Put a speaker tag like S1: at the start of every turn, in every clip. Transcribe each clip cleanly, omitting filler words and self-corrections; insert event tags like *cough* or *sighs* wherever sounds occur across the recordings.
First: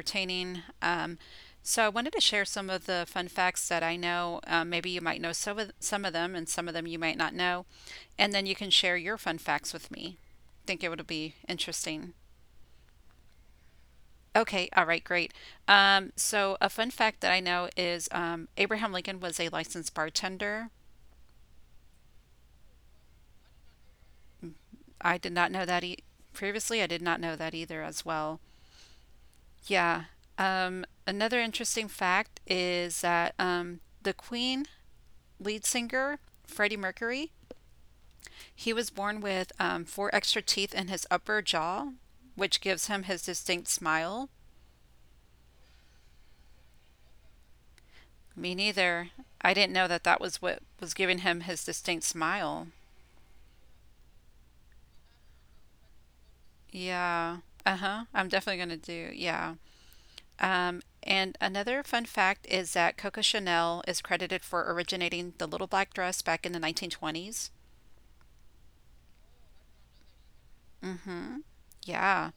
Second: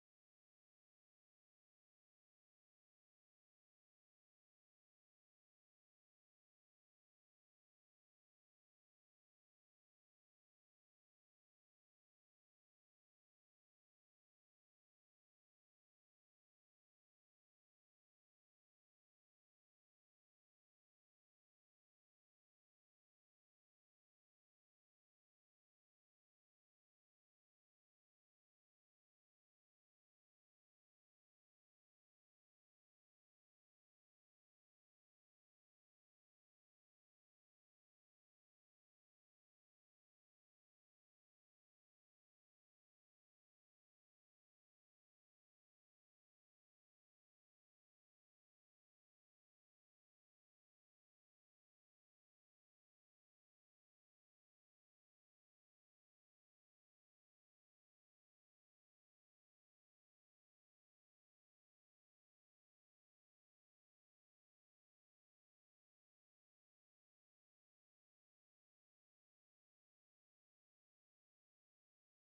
S1: entertaining. So I wanted to share some of the fun facts that I know. Maybe you might know some of them, and some of them you might not know, and then you can share your fun facts with me. Think it would be interesting. Okay, all right, great. So a fun fact that I know is Abraham Lincoln was a licensed bartender. I did not know that e previously. I did not know that either as well. Yeah. Another interesting fact is that the Queen lead singer, Freddie Mercury, he was born with four extra teeth in his upper jaw, which gives him his distinct smile. Me neither. I didn't know that that was what was giving him his distinct smile. Yeah. Uh-huh. I'm definitely going to do. Yeah. And another fun fact is that Coco Chanel is credited for originating the little black dress back in the 1920s. Mm-hmm. Yeah.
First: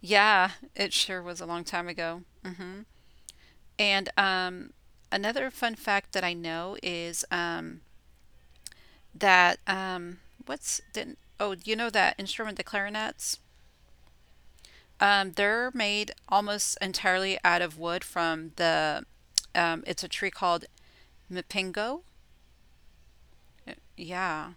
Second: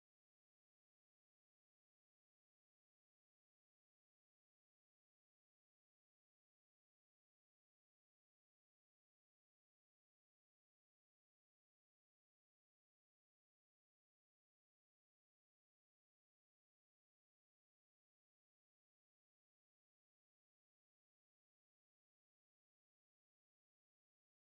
S1: Yeah, it sure was a long time ago. And another fun fact that I know is that what's didn't oh, you know that instrument, the clarinets? They're made almost entirely out of wood from the it's a tree called Mapingo? Yeah.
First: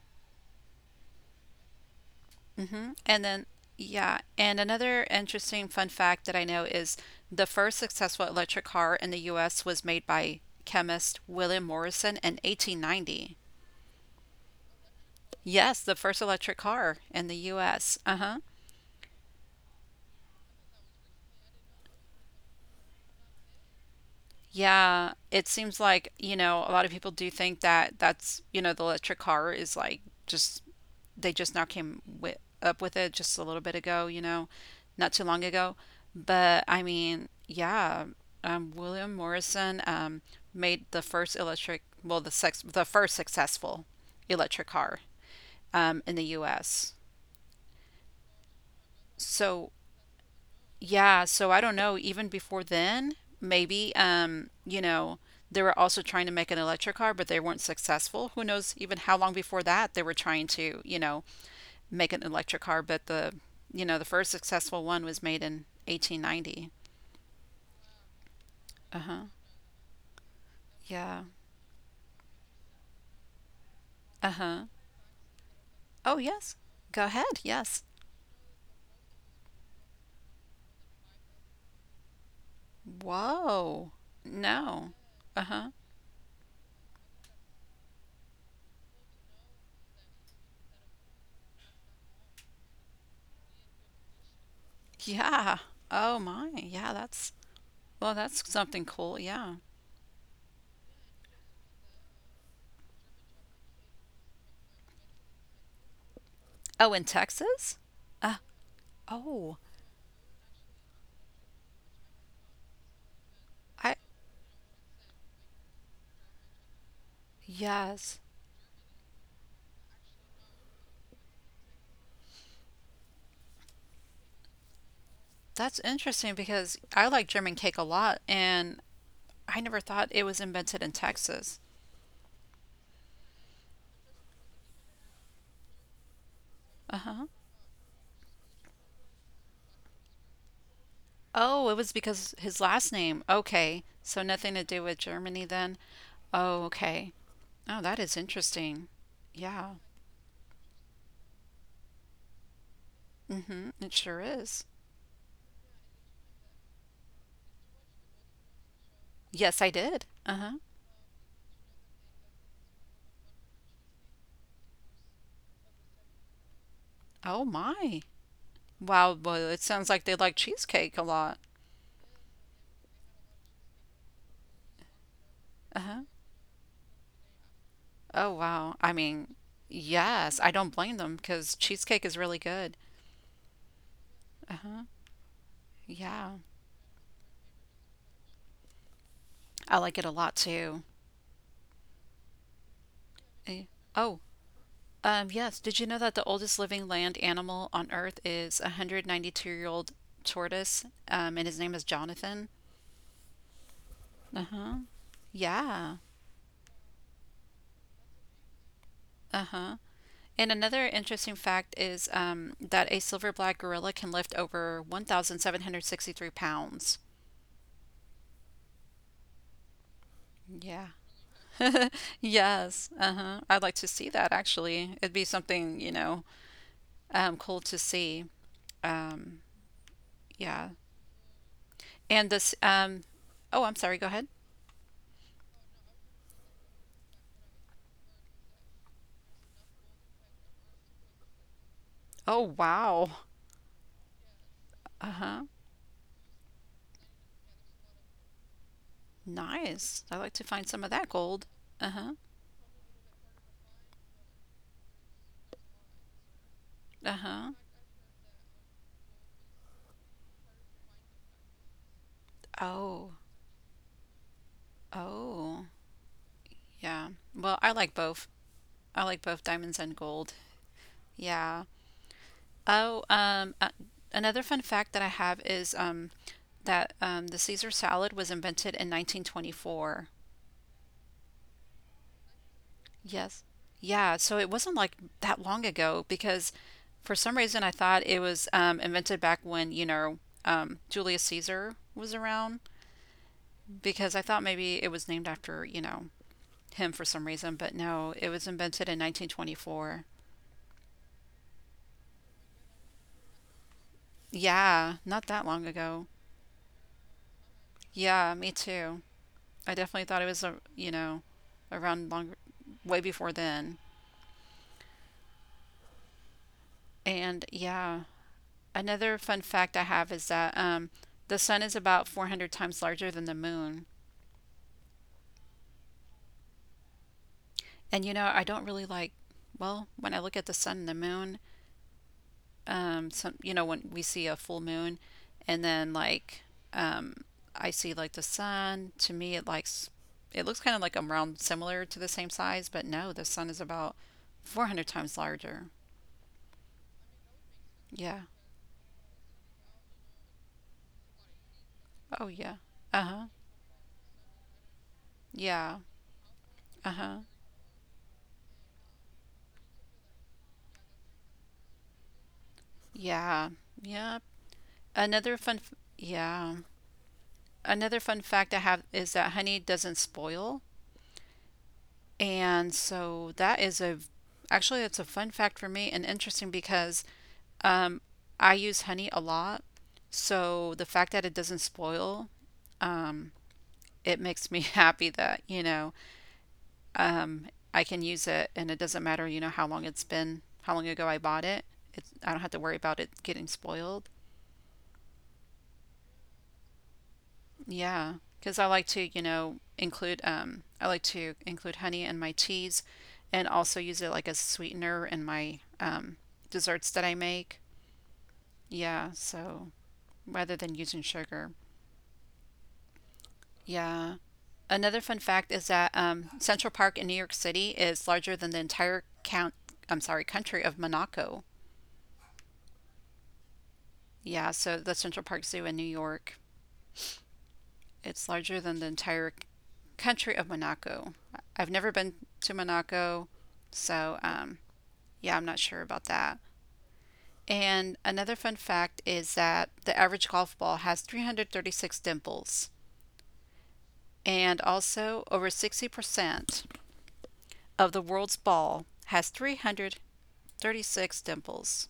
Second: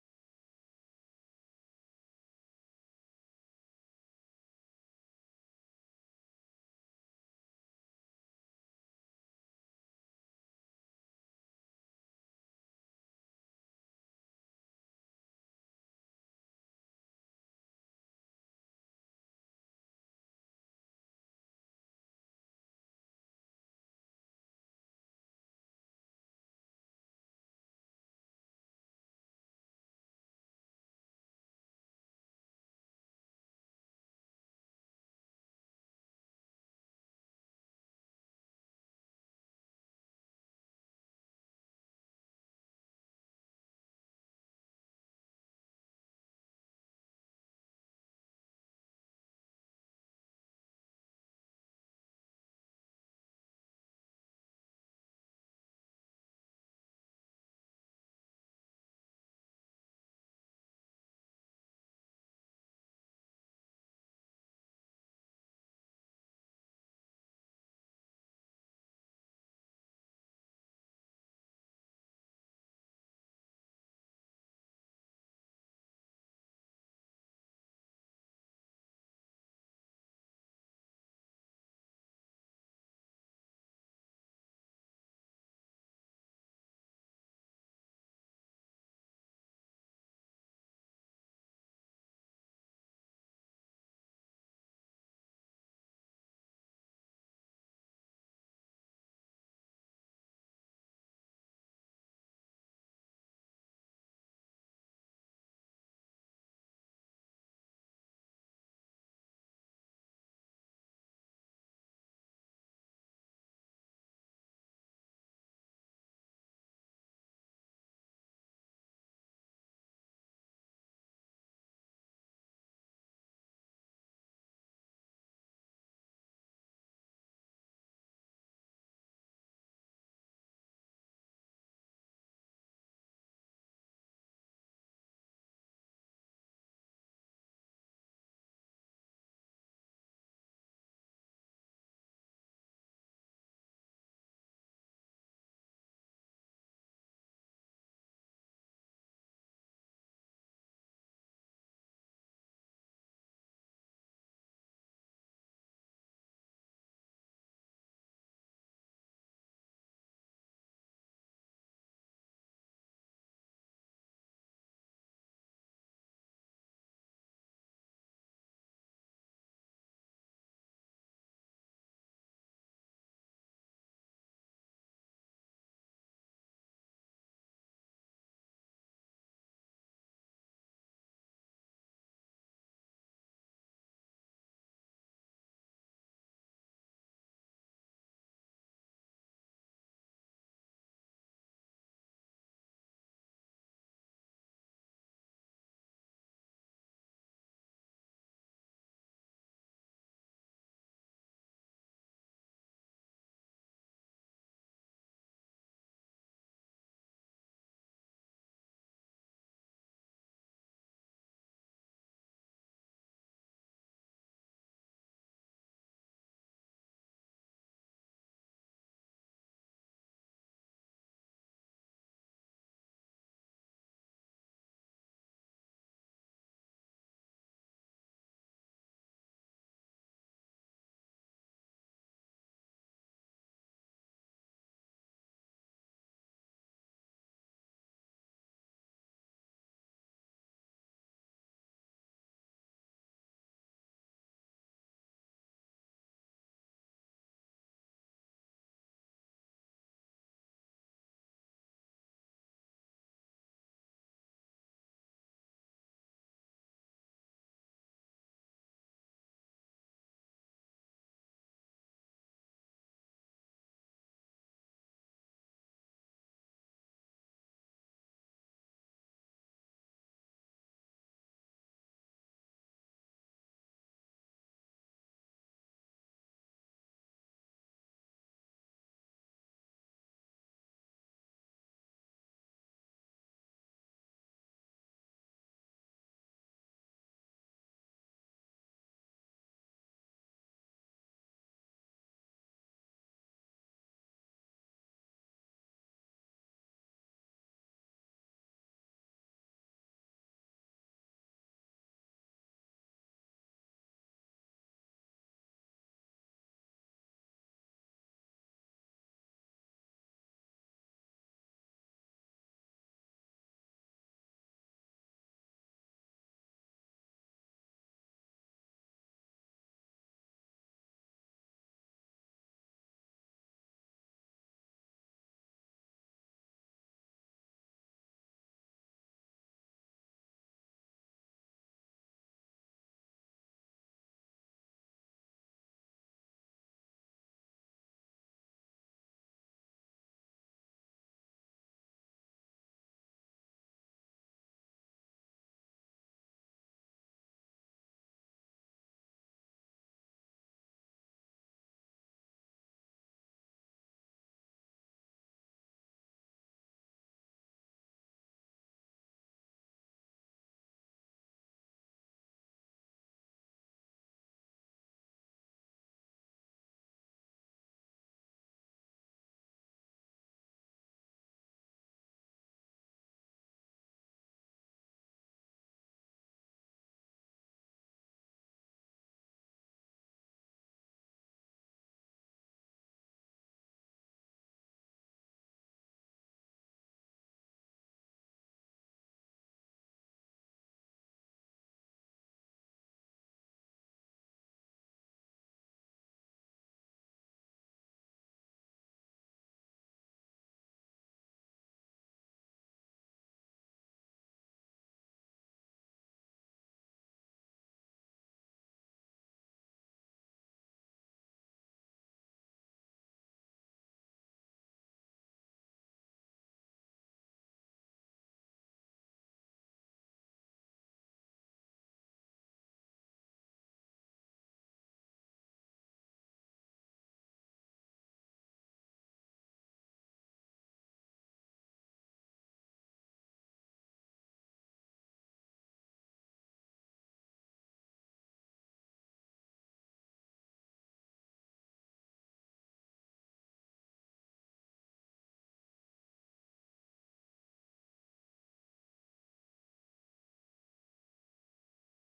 S1: And then, yeah. And another interesting fun fact that I know is the first successful electric car in the US was made by chemist William Morrison in 1890. Yes, the first electric car in the US. Uh-huh. Yeah, it seems like, you know, a lot of people do think that that's, the electric car is like just they just now came wi up with it just a little bit ago, you know, not too long ago. But I mean, yeah, William Morrison made well, the first successful electric car in the U.S. So yeah, so I don't know. Even before then, maybe you know they were also trying to make an electric car, but they weren't successful. Who knows? Even how long before that they were trying to, you know, make an electric car, but the you know the first successful one was made in 1890. Uh huh. Yeah. Uh huh. Oh, yes. Go ahead. Yes. Whoa. No. Uh huh. Yeah. Oh my. Yeah. That's, well, that's something cool. Yeah. Oh, in Texas. Uh, oh, I yes, that's interesting because I like German cake a lot, and I never thought it was invented in Texas. Uh huh. Oh, it was because his last name. Okay. So nothing to do with Germany then? Oh, okay. Oh, that is interesting. Yeah. Mm-hmm. It sure is. Yes, I did. Uh-huh. Oh my. Wow, well, it sounds like they like cheesecake a lot. Uh-huh. Oh, wow. I mean, yes, I don't blame them because cheesecake is really good. Uh-huh. Yeah. I like it a lot too. Eh, Oh. Yes, did you know that the oldest living land animal on Earth is a 192-year-old tortoise, and his name is Jonathan? Uh-huh. Yeah. Uh-huh. And another interesting fact is that a silverback gorilla can lift over 1,763 pounds. Yeah. *laughs* Yes. Uh-huh. I'd like to see that actually. It'd be something, you know, cool to see. Um, yeah. And this, um, oh, I'm sorry, go ahead. Oh, wow. Uh-huh. Nice. I like to find some of that gold. Uh huh. Uh huh. Oh. Oh. Yeah. Well, I like both. I like both diamonds and gold. Yeah. Oh. Another fun fact that I have is that the Caesar salad was invented in 1924. Yes. Yeah. So it wasn't like that long ago because for some reason I thought it was invented back when you know Julius Caesar was around because I thought maybe it was named after you know him for some reason, but no, it was invented in 1924. Yeah, not that long ago. Yeah, me too. I definitely thought it was you know, around long way before then. And yeah, another fun fact I have is that the sun is about 400 times larger than the moon. And you know, I don't really well, when I look at the sun and the moon, some you know when we see a full moon and then like um I see like the sun to me it likes it looks kind of like I round similar to the same size, but no the sun is about 400 times larger. Yeah. Oh, yeah. Uh-huh. Yeah. Uh-huh. Yeah. Yep. Yeah, another fun fact I have is that honey doesn't spoil, and so that is a actually it's a fun fact for me and interesting because Um, I use honey a lot, so the fact that it doesn't spoil, um, it makes me *laughs* happy that, you know, um, I can use it and it doesn't matter, you know, how long it's been, how long ago I bought it. It's, I don't have to worry about it getting spoiled. Yeah, because I like to, you know, include I like to include honey in my teas, and also use it like a sweetener in my desserts that I make. Yeah, so rather than using sugar. Yeah. Another fun fact is that Central Park in New York City is larger than the entire count. I'm sorry, country of Monaco. Yeah, so the Central Park Zoo in New York, it's larger than the entire country of Monaco. I've never been to Monaco, so yeah, I'm not sure about that. And another fun fact is that the average golf ball has 336 dimples, and also over 60% of the world's ball has 336 dimples.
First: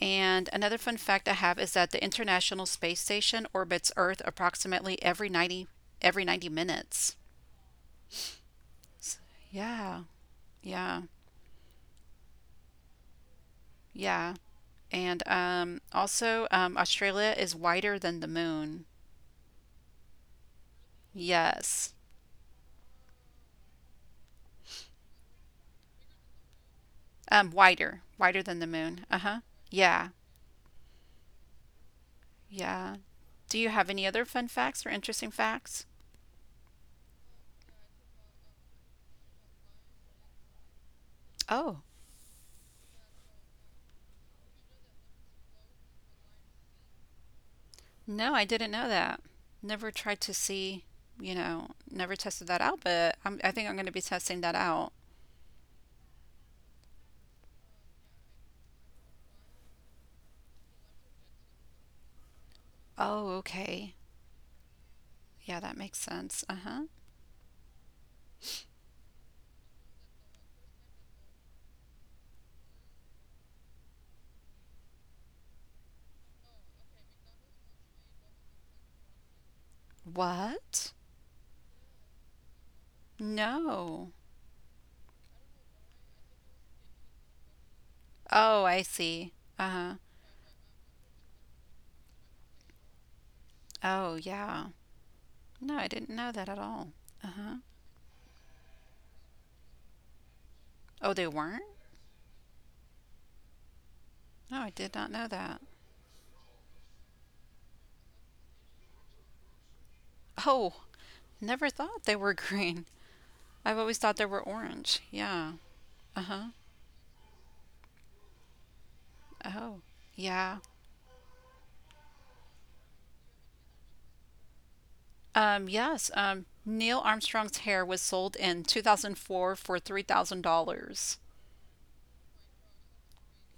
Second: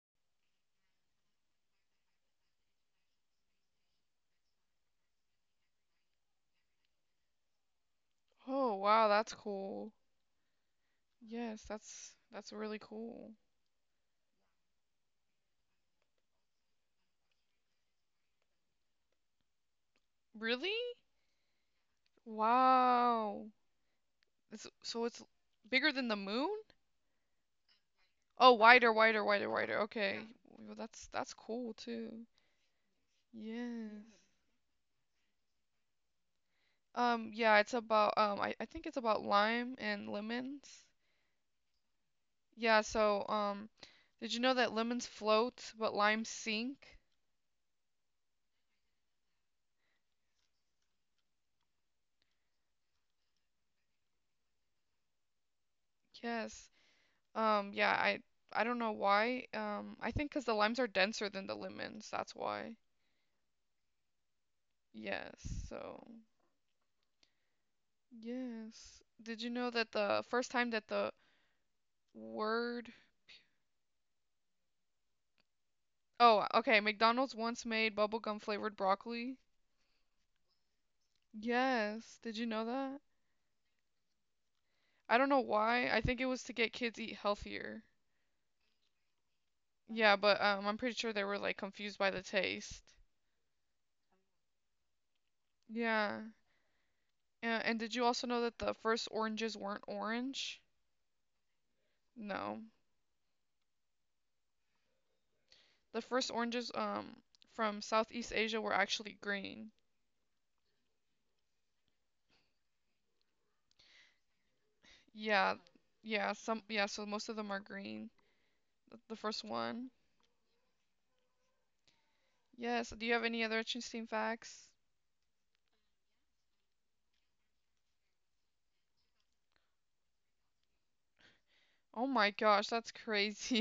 S1: And another fun fact I have is that the International Space Station orbits Earth approximately every 90 minutes.
S2: Oh, wow, that's cool.
S1: Yeah, yeah,
S2: Yes, that's really cool.
S1: yeah. And also, Australia is wider than the moon.
S2: Really?
S1: Yes.
S2: Wow. So it's bigger than the moon?
S1: Wider, wider
S2: Oh,
S1: than the
S2: wider,
S1: moon.
S2: wider,
S1: Uh-huh.
S2: wider, wider.
S1: Yeah,
S2: Okay. Well, that's cool too.
S1: yeah. Do you have
S2: Yes.
S1: any other fun facts or interesting facts?
S2: Yeah, it's about I think it's about lime and lemons.
S1: Oh,
S2: Yeah, so did you know that lemons float but limes sink?
S1: no, I didn't know that. Never tried to see, you know, never tested that out, but I think I'm going to be testing that out.
S2: Yes. Yeah, I don't know why. I think 'cause the limes are denser than the lemons, that's why.
S1: Oh, okay.
S2: Yes.
S1: Yeah, that
S2: So,
S1: makes sense. Uh-huh.
S2: yes. Did you know that the first time that the word Oh, okay, McDonald's once made bubblegum flavored broccoli?
S1: What?
S2: Yes. Did you know that?
S1: No.
S2: I don't know why. I think it was to get kids eat healthier.
S1: Oh, I see. Uh-huh.
S2: Yeah, but I'm pretty sure they were like confused by the taste.
S1: Oh, yeah. No, I didn't
S2: Yeah.
S1: know that at all. Uh-huh.
S2: And did you also know that the first oranges weren't orange?
S1: Oh, they weren't?
S2: No.
S1: No, I did not know that.
S2: The first oranges from Southeast Asia were actually green.
S1: Oh, never thought they were *laughs* green. I've always thought they were orange.
S2: Yeah,
S1: Yeah.
S2: yeah,
S1: Uh-huh.
S2: some yeah, so most of them are green. The first
S1: Oh,
S2: one.
S1: yeah.
S2: Yes, do you have any other interesting facts?
S1: Yes. Neil Armstrong's hair was sold in 2004 for $3,000.
S2: Oh my gosh, that's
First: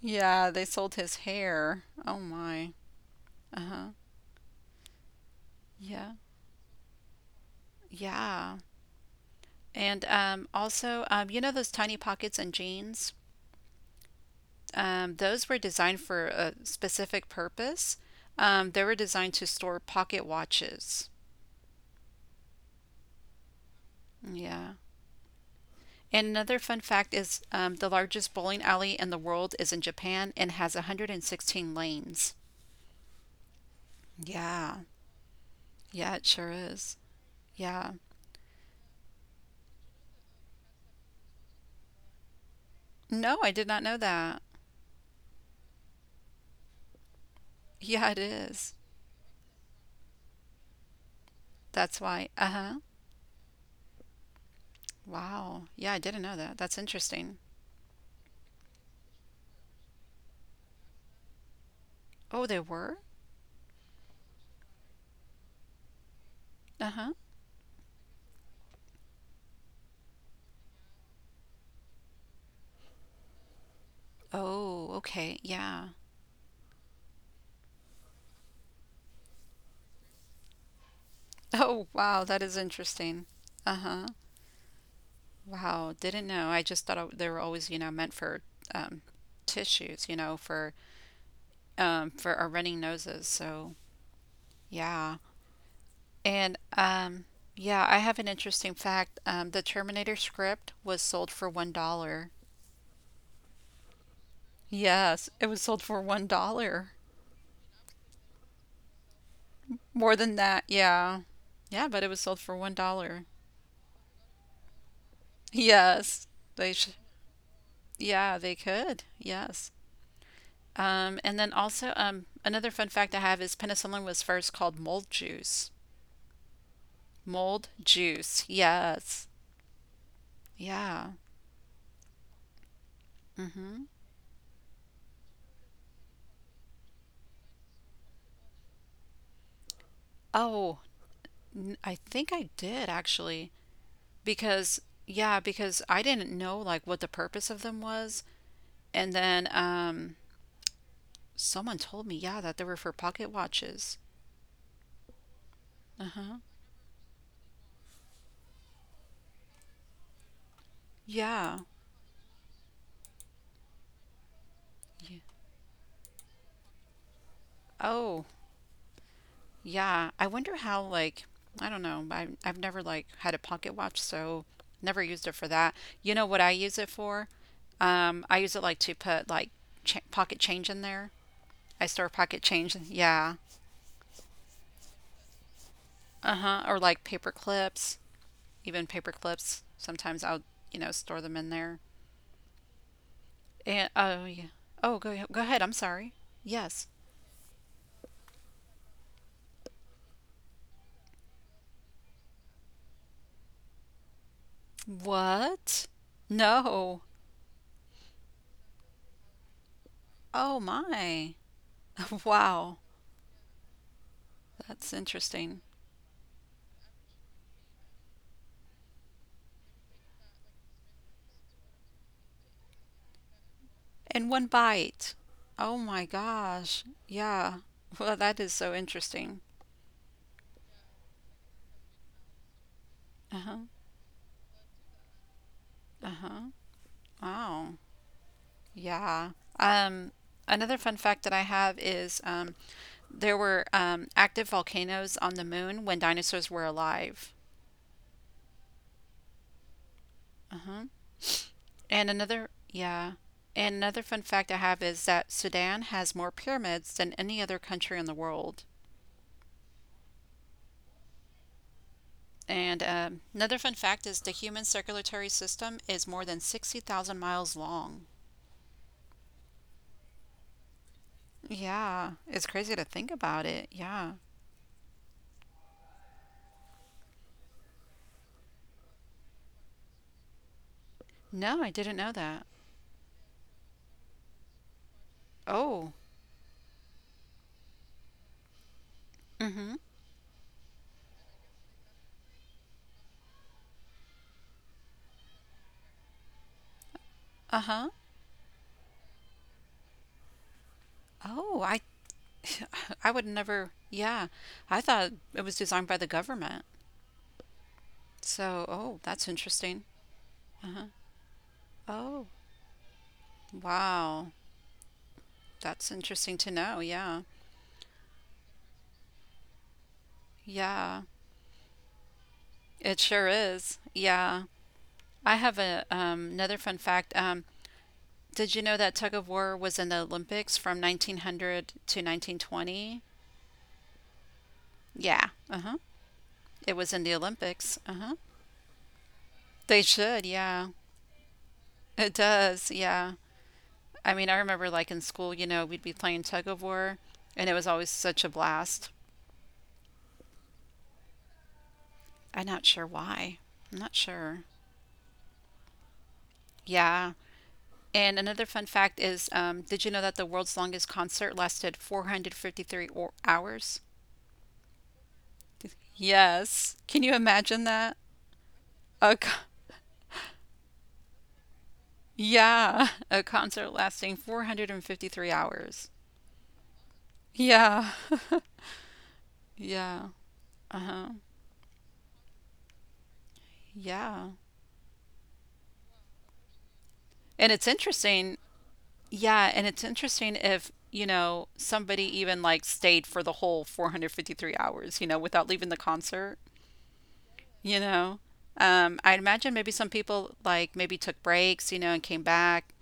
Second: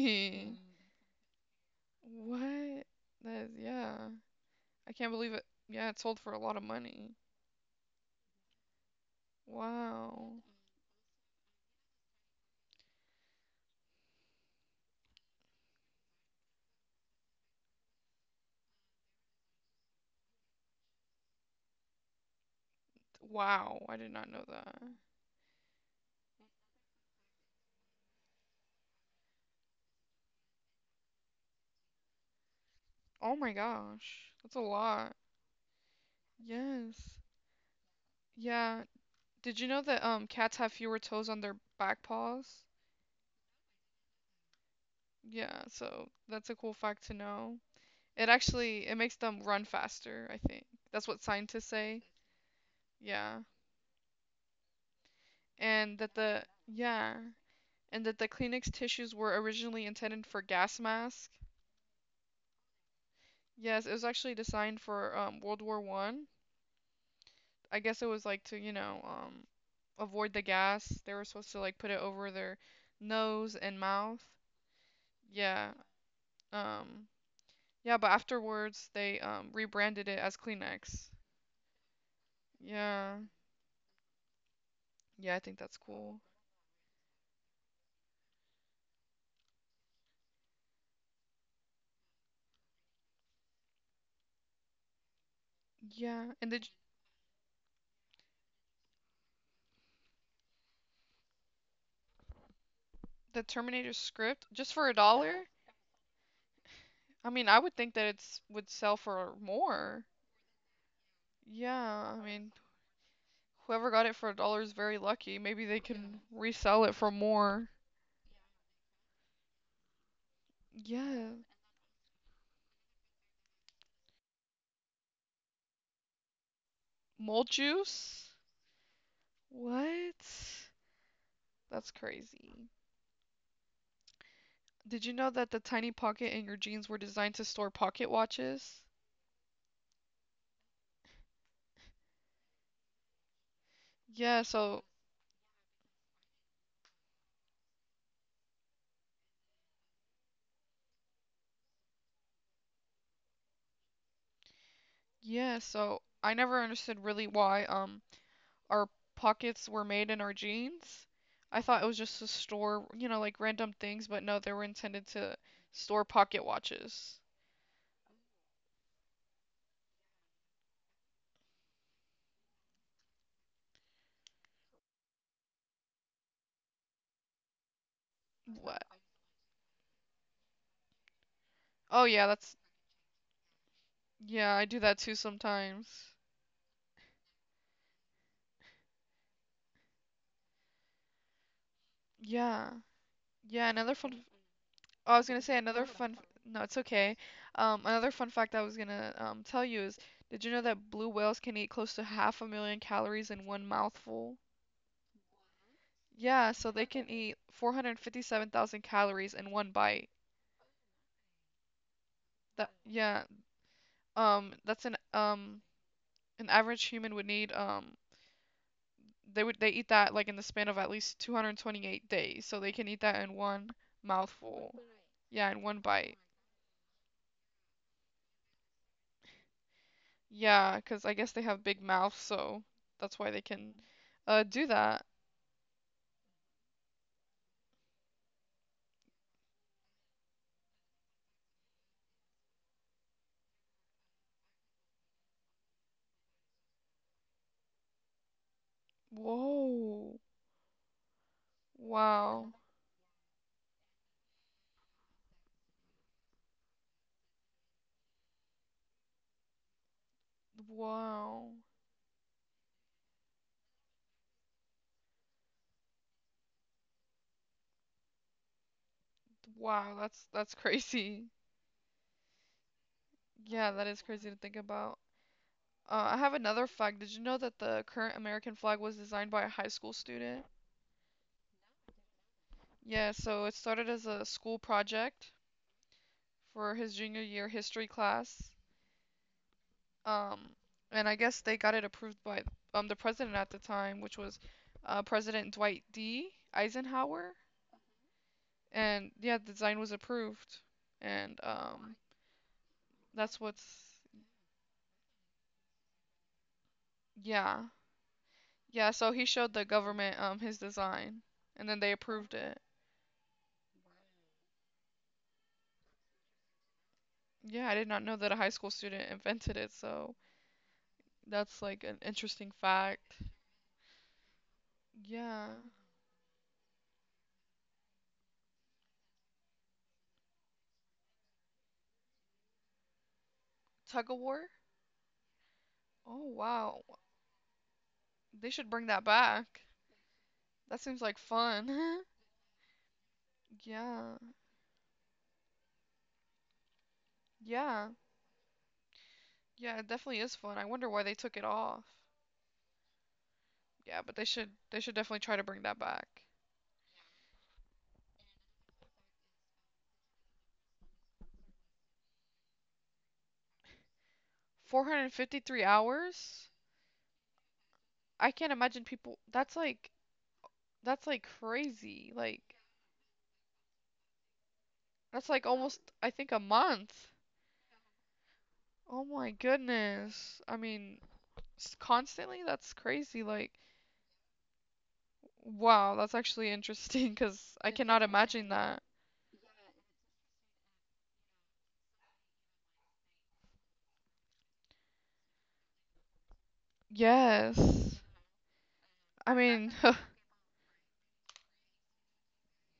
S1: Yeah,
S2: Mm.
S1: they
S2: *laughs*
S1: sold his hair. Oh my.
S2: What? That is,
S1: Uh-huh.
S2: yeah. I can't believe it. Yeah, it
S1: Yeah.
S2: sold for a lot of money.
S1: Yeah. And
S2: Wow.
S1: also, you know those tiny pockets in jeans? Those were designed for a specific purpose. They were designed to store pocket watches.
S2: Wow, I did not know
S1: Yeah.
S2: that.
S1: And another fun fact is the largest bowling alley in the world is in Japan and has 116 lanes.
S2: Oh my gosh, that's a
S1: Yeah.
S2: lot.
S1: Yeah, it sure is.
S2: Yes.
S1: Yeah.
S2: Yeah. Did you know that cats have fewer toes on their back paws?
S1: No, I did not know that.
S2: Yeah, so that's a cool fact to know.
S1: Yeah, it
S2: It
S1: is.
S2: actually it makes them run faster, I think. That's what scientists
S1: That's
S2: say.
S1: why. Uh-huh.
S2: Yeah.
S1: Wow. Yeah, I
S2: And that
S1: didn't know
S2: the
S1: that. That's
S2: yeah,
S1: interesting.
S2: and that the Kleenex tissues were originally intended for gas mask.
S1: Oh, they were?
S2: Yes, it was actually designed for World War One.
S1: Uh-huh.
S2: I guess it was like to, you know, avoid the gas. They were supposed to like put it over their nose and mouth.
S1: Oh, okay.
S2: Yeah.
S1: Yeah. *laughs*
S2: Um yeah, but afterwards they rebranded it as Kleenex.
S1: Oh, wow. That is
S2: Yeah.
S1: interesting. Uh-huh.
S2: Yeah, I think that's
S1: Wow. Didn't
S2: cool.
S1: know. I just thought they were always, you know, meant for um, tissues, you know, for our running noses. So, yeah.
S2: Yeah. And
S1: And
S2: did you
S1: yeah, I have an interesting fact. The Terminator script was sold for $1.
S2: The Terminator script just for a
S1: Yes,
S2: dollar?
S1: it was sold for $1.
S2: I mean, I would think that it's would sell for more.
S1: More than that, yeah. Yeah, but it
S2: Yeah,
S1: was
S2: I
S1: sold
S2: mean,
S1: for $1.
S2: whoever got it for a dollar is very lucky. Maybe they yeah, can
S1: Yes, they sh
S2: resell it for more.
S1: yeah, they could. Yes. Um,
S2: Yeah.
S1: and then also, another fun fact I have is penicillin was first called mold juice.
S2: Mold
S1: Mold
S2: juice?
S1: juice. Yes.
S2: What?
S1: Yeah.
S2: That's crazy.
S1: hmm
S2: Did you know that the tiny pocket in your jeans were designed to store pocket watches?
S1: Oh, I think I did actually
S2: Yeah,
S1: because
S2: so
S1: yeah, because I didn't know like what the purpose of them was, and then someone told me yeah that they were for pocket watches.
S2: yeah, so I
S1: Uh-huh.
S2: never understood really why our pockets were made in our jeans.
S1: Yeah.
S2: I thought it was just to store, you know, like random things, but no, they were intended
S1: Yeah.
S2: to store pocket watches.
S1: Oh, yeah, I wonder how like I don't know. I've never like had a pocket watch, so never used it for that. You know what I use it for? I use it
S2: What?
S1: like to put like ch pocket change in there.
S2: Oh
S1: I
S2: yeah,
S1: store pocket change. Yeah.
S2: I do that too sometimes.
S1: Uh-huh. Or like paper clips, even paper clips. Sometimes I'll, you know, store them in there.
S2: Yeah. Yeah,
S1: And
S2: another fun
S1: oh, yeah. Oh,
S2: oh, I was gonna
S1: go
S2: say
S1: ahead. I'm
S2: another
S1: sorry.
S2: fun no, it's
S1: Yes.
S2: okay. Another fun fact I was gonna tell you is did you know that blue whales can eat close to half a million calories in one mouthful?
S1: What?
S2: Yeah, so they
S1: No.
S2: can eat 457,000 calories in one bite.
S1: Oh my. *laughs*
S2: That
S1: Wow.
S2: yeah, that's
S1: That's interesting.
S2: an average human would need um, they eat that like in the span of at least 228 days, so they can eat that in one
S1: In one
S2: mouthful.
S1: bite.
S2: Yeah, in
S1: Oh
S2: one
S1: my
S2: bite.
S1: gosh. Yeah. *laughs* Well, that is so interesting.
S2: Yeah, because I guess they have big mouths, so that's why they
S1: Uh-huh.
S2: can do that.
S1: Uh-huh. Wow. Yeah. Um, another fun fact that I have is there were active volcanoes on the moon when dinosaurs were alive.
S2: Whoa.
S1: Uh-huh. And another,
S2: Wow.
S1: yeah. And another fun fact I have is that Sudan has more pyramids than any other country in the world.
S2: Wow.
S1: And another fun fact is the human circulatory system is more than 60,000 miles long.
S2: Wow, that's *laughs* crazy.
S1: Yeah, it's crazy to think about it.
S2: Yeah, that is
S1: Yeah.
S2: crazy to think about. I have another flag. Did you know that the current American flag was designed by a high school student?
S1: No, I didn't know that.
S2: Yeah, so it started as a school project
S1: Oh.
S2: for his junior year history class.
S1: Mm-hmm.
S2: Um, and I guess they got it approved by the president at the time, which was President Dwight D. Eisenhower.
S1: Uh-huh.
S2: And yeah, the design was approved. And
S1: Oh, I *laughs* I would
S2: that's
S1: never.
S2: what's,
S1: Yeah. I thought it was designed by the government.
S2: yeah.
S1: So,
S2: Yeah,
S1: oh,
S2: so he
S1: that's
S2: showed the
S1: interesting.
S2: government his
S1: Uh-huh.
S2: design, and then they
S1: Oh,
S2: approved it.
S1: wow. That's interesting to know. Yeah.
S2: Yeah, I did not know that a high school student invented it, so
S1: Yeah.
S2: that's like an interesting
S1: It
S2: fact.
S1: sure is. Yeah. I
S2: Yeah.
S1: have a another fun fact. Did you know that tug of war was in the Olympics from 1900 to 1920?
S2: Tug of War?
S1: Yeah. Uh-huh.
S2: Oh
S1: It
S2: wow.
S1: was in the Olympics. Uh-huh.
S2: They should bring that back.
S1: They should, yeah.
S2: That seems like fun. *laughs*
S1: It does, yeah. I
S2: Yeah.
S1: mean, I remember like in school, you know, we'd be playing tug of war and it was always
S2: Yeah.
S1: such a blast.
S2: Yeah, it definitely is fun. I wonder why they took it off.
S1: I'm not sure why. I'm not
S2: Yeah, but they
S1: sure.
S2: should they should definitely try to bring that back.
S1: Yeah. And another fun fact is, did you know that the world's longest concert lasted 453 or hours?
S2: 453 hours?
S1: Yes. Can you imagine that?
S2: I can't imagine
S1: A
S2: people
S1: co-
S2: that's like crazy. Like
S1: yeah, a concert lasting 453
S2: that's like almost
S1: hours.
S2: I think a month.
S1: Yeah.
S2: Oh my
S1: Yeah.
S2: goodness. I mean,
S1: Uh-huh.
S2: constantly? That's crazy. Like
S1: Yeah.
S2: wow, that's actually *laughs* interesting
S1: And
S2: because
S1: it's
S2: I cannot
S1: interesting,
S2: imagine that.
S1: yeah, and it's interesting if, you know, somebody even like stayed for the whole 453 hours, you know, without leaving the concert, you
S2: Yes.
S1: know. I'd
S2: I
S1: imagine maybe
S2: mean,
S1: some
S2: *laughs*
S1: people like maybe took breaks, you know, and came back,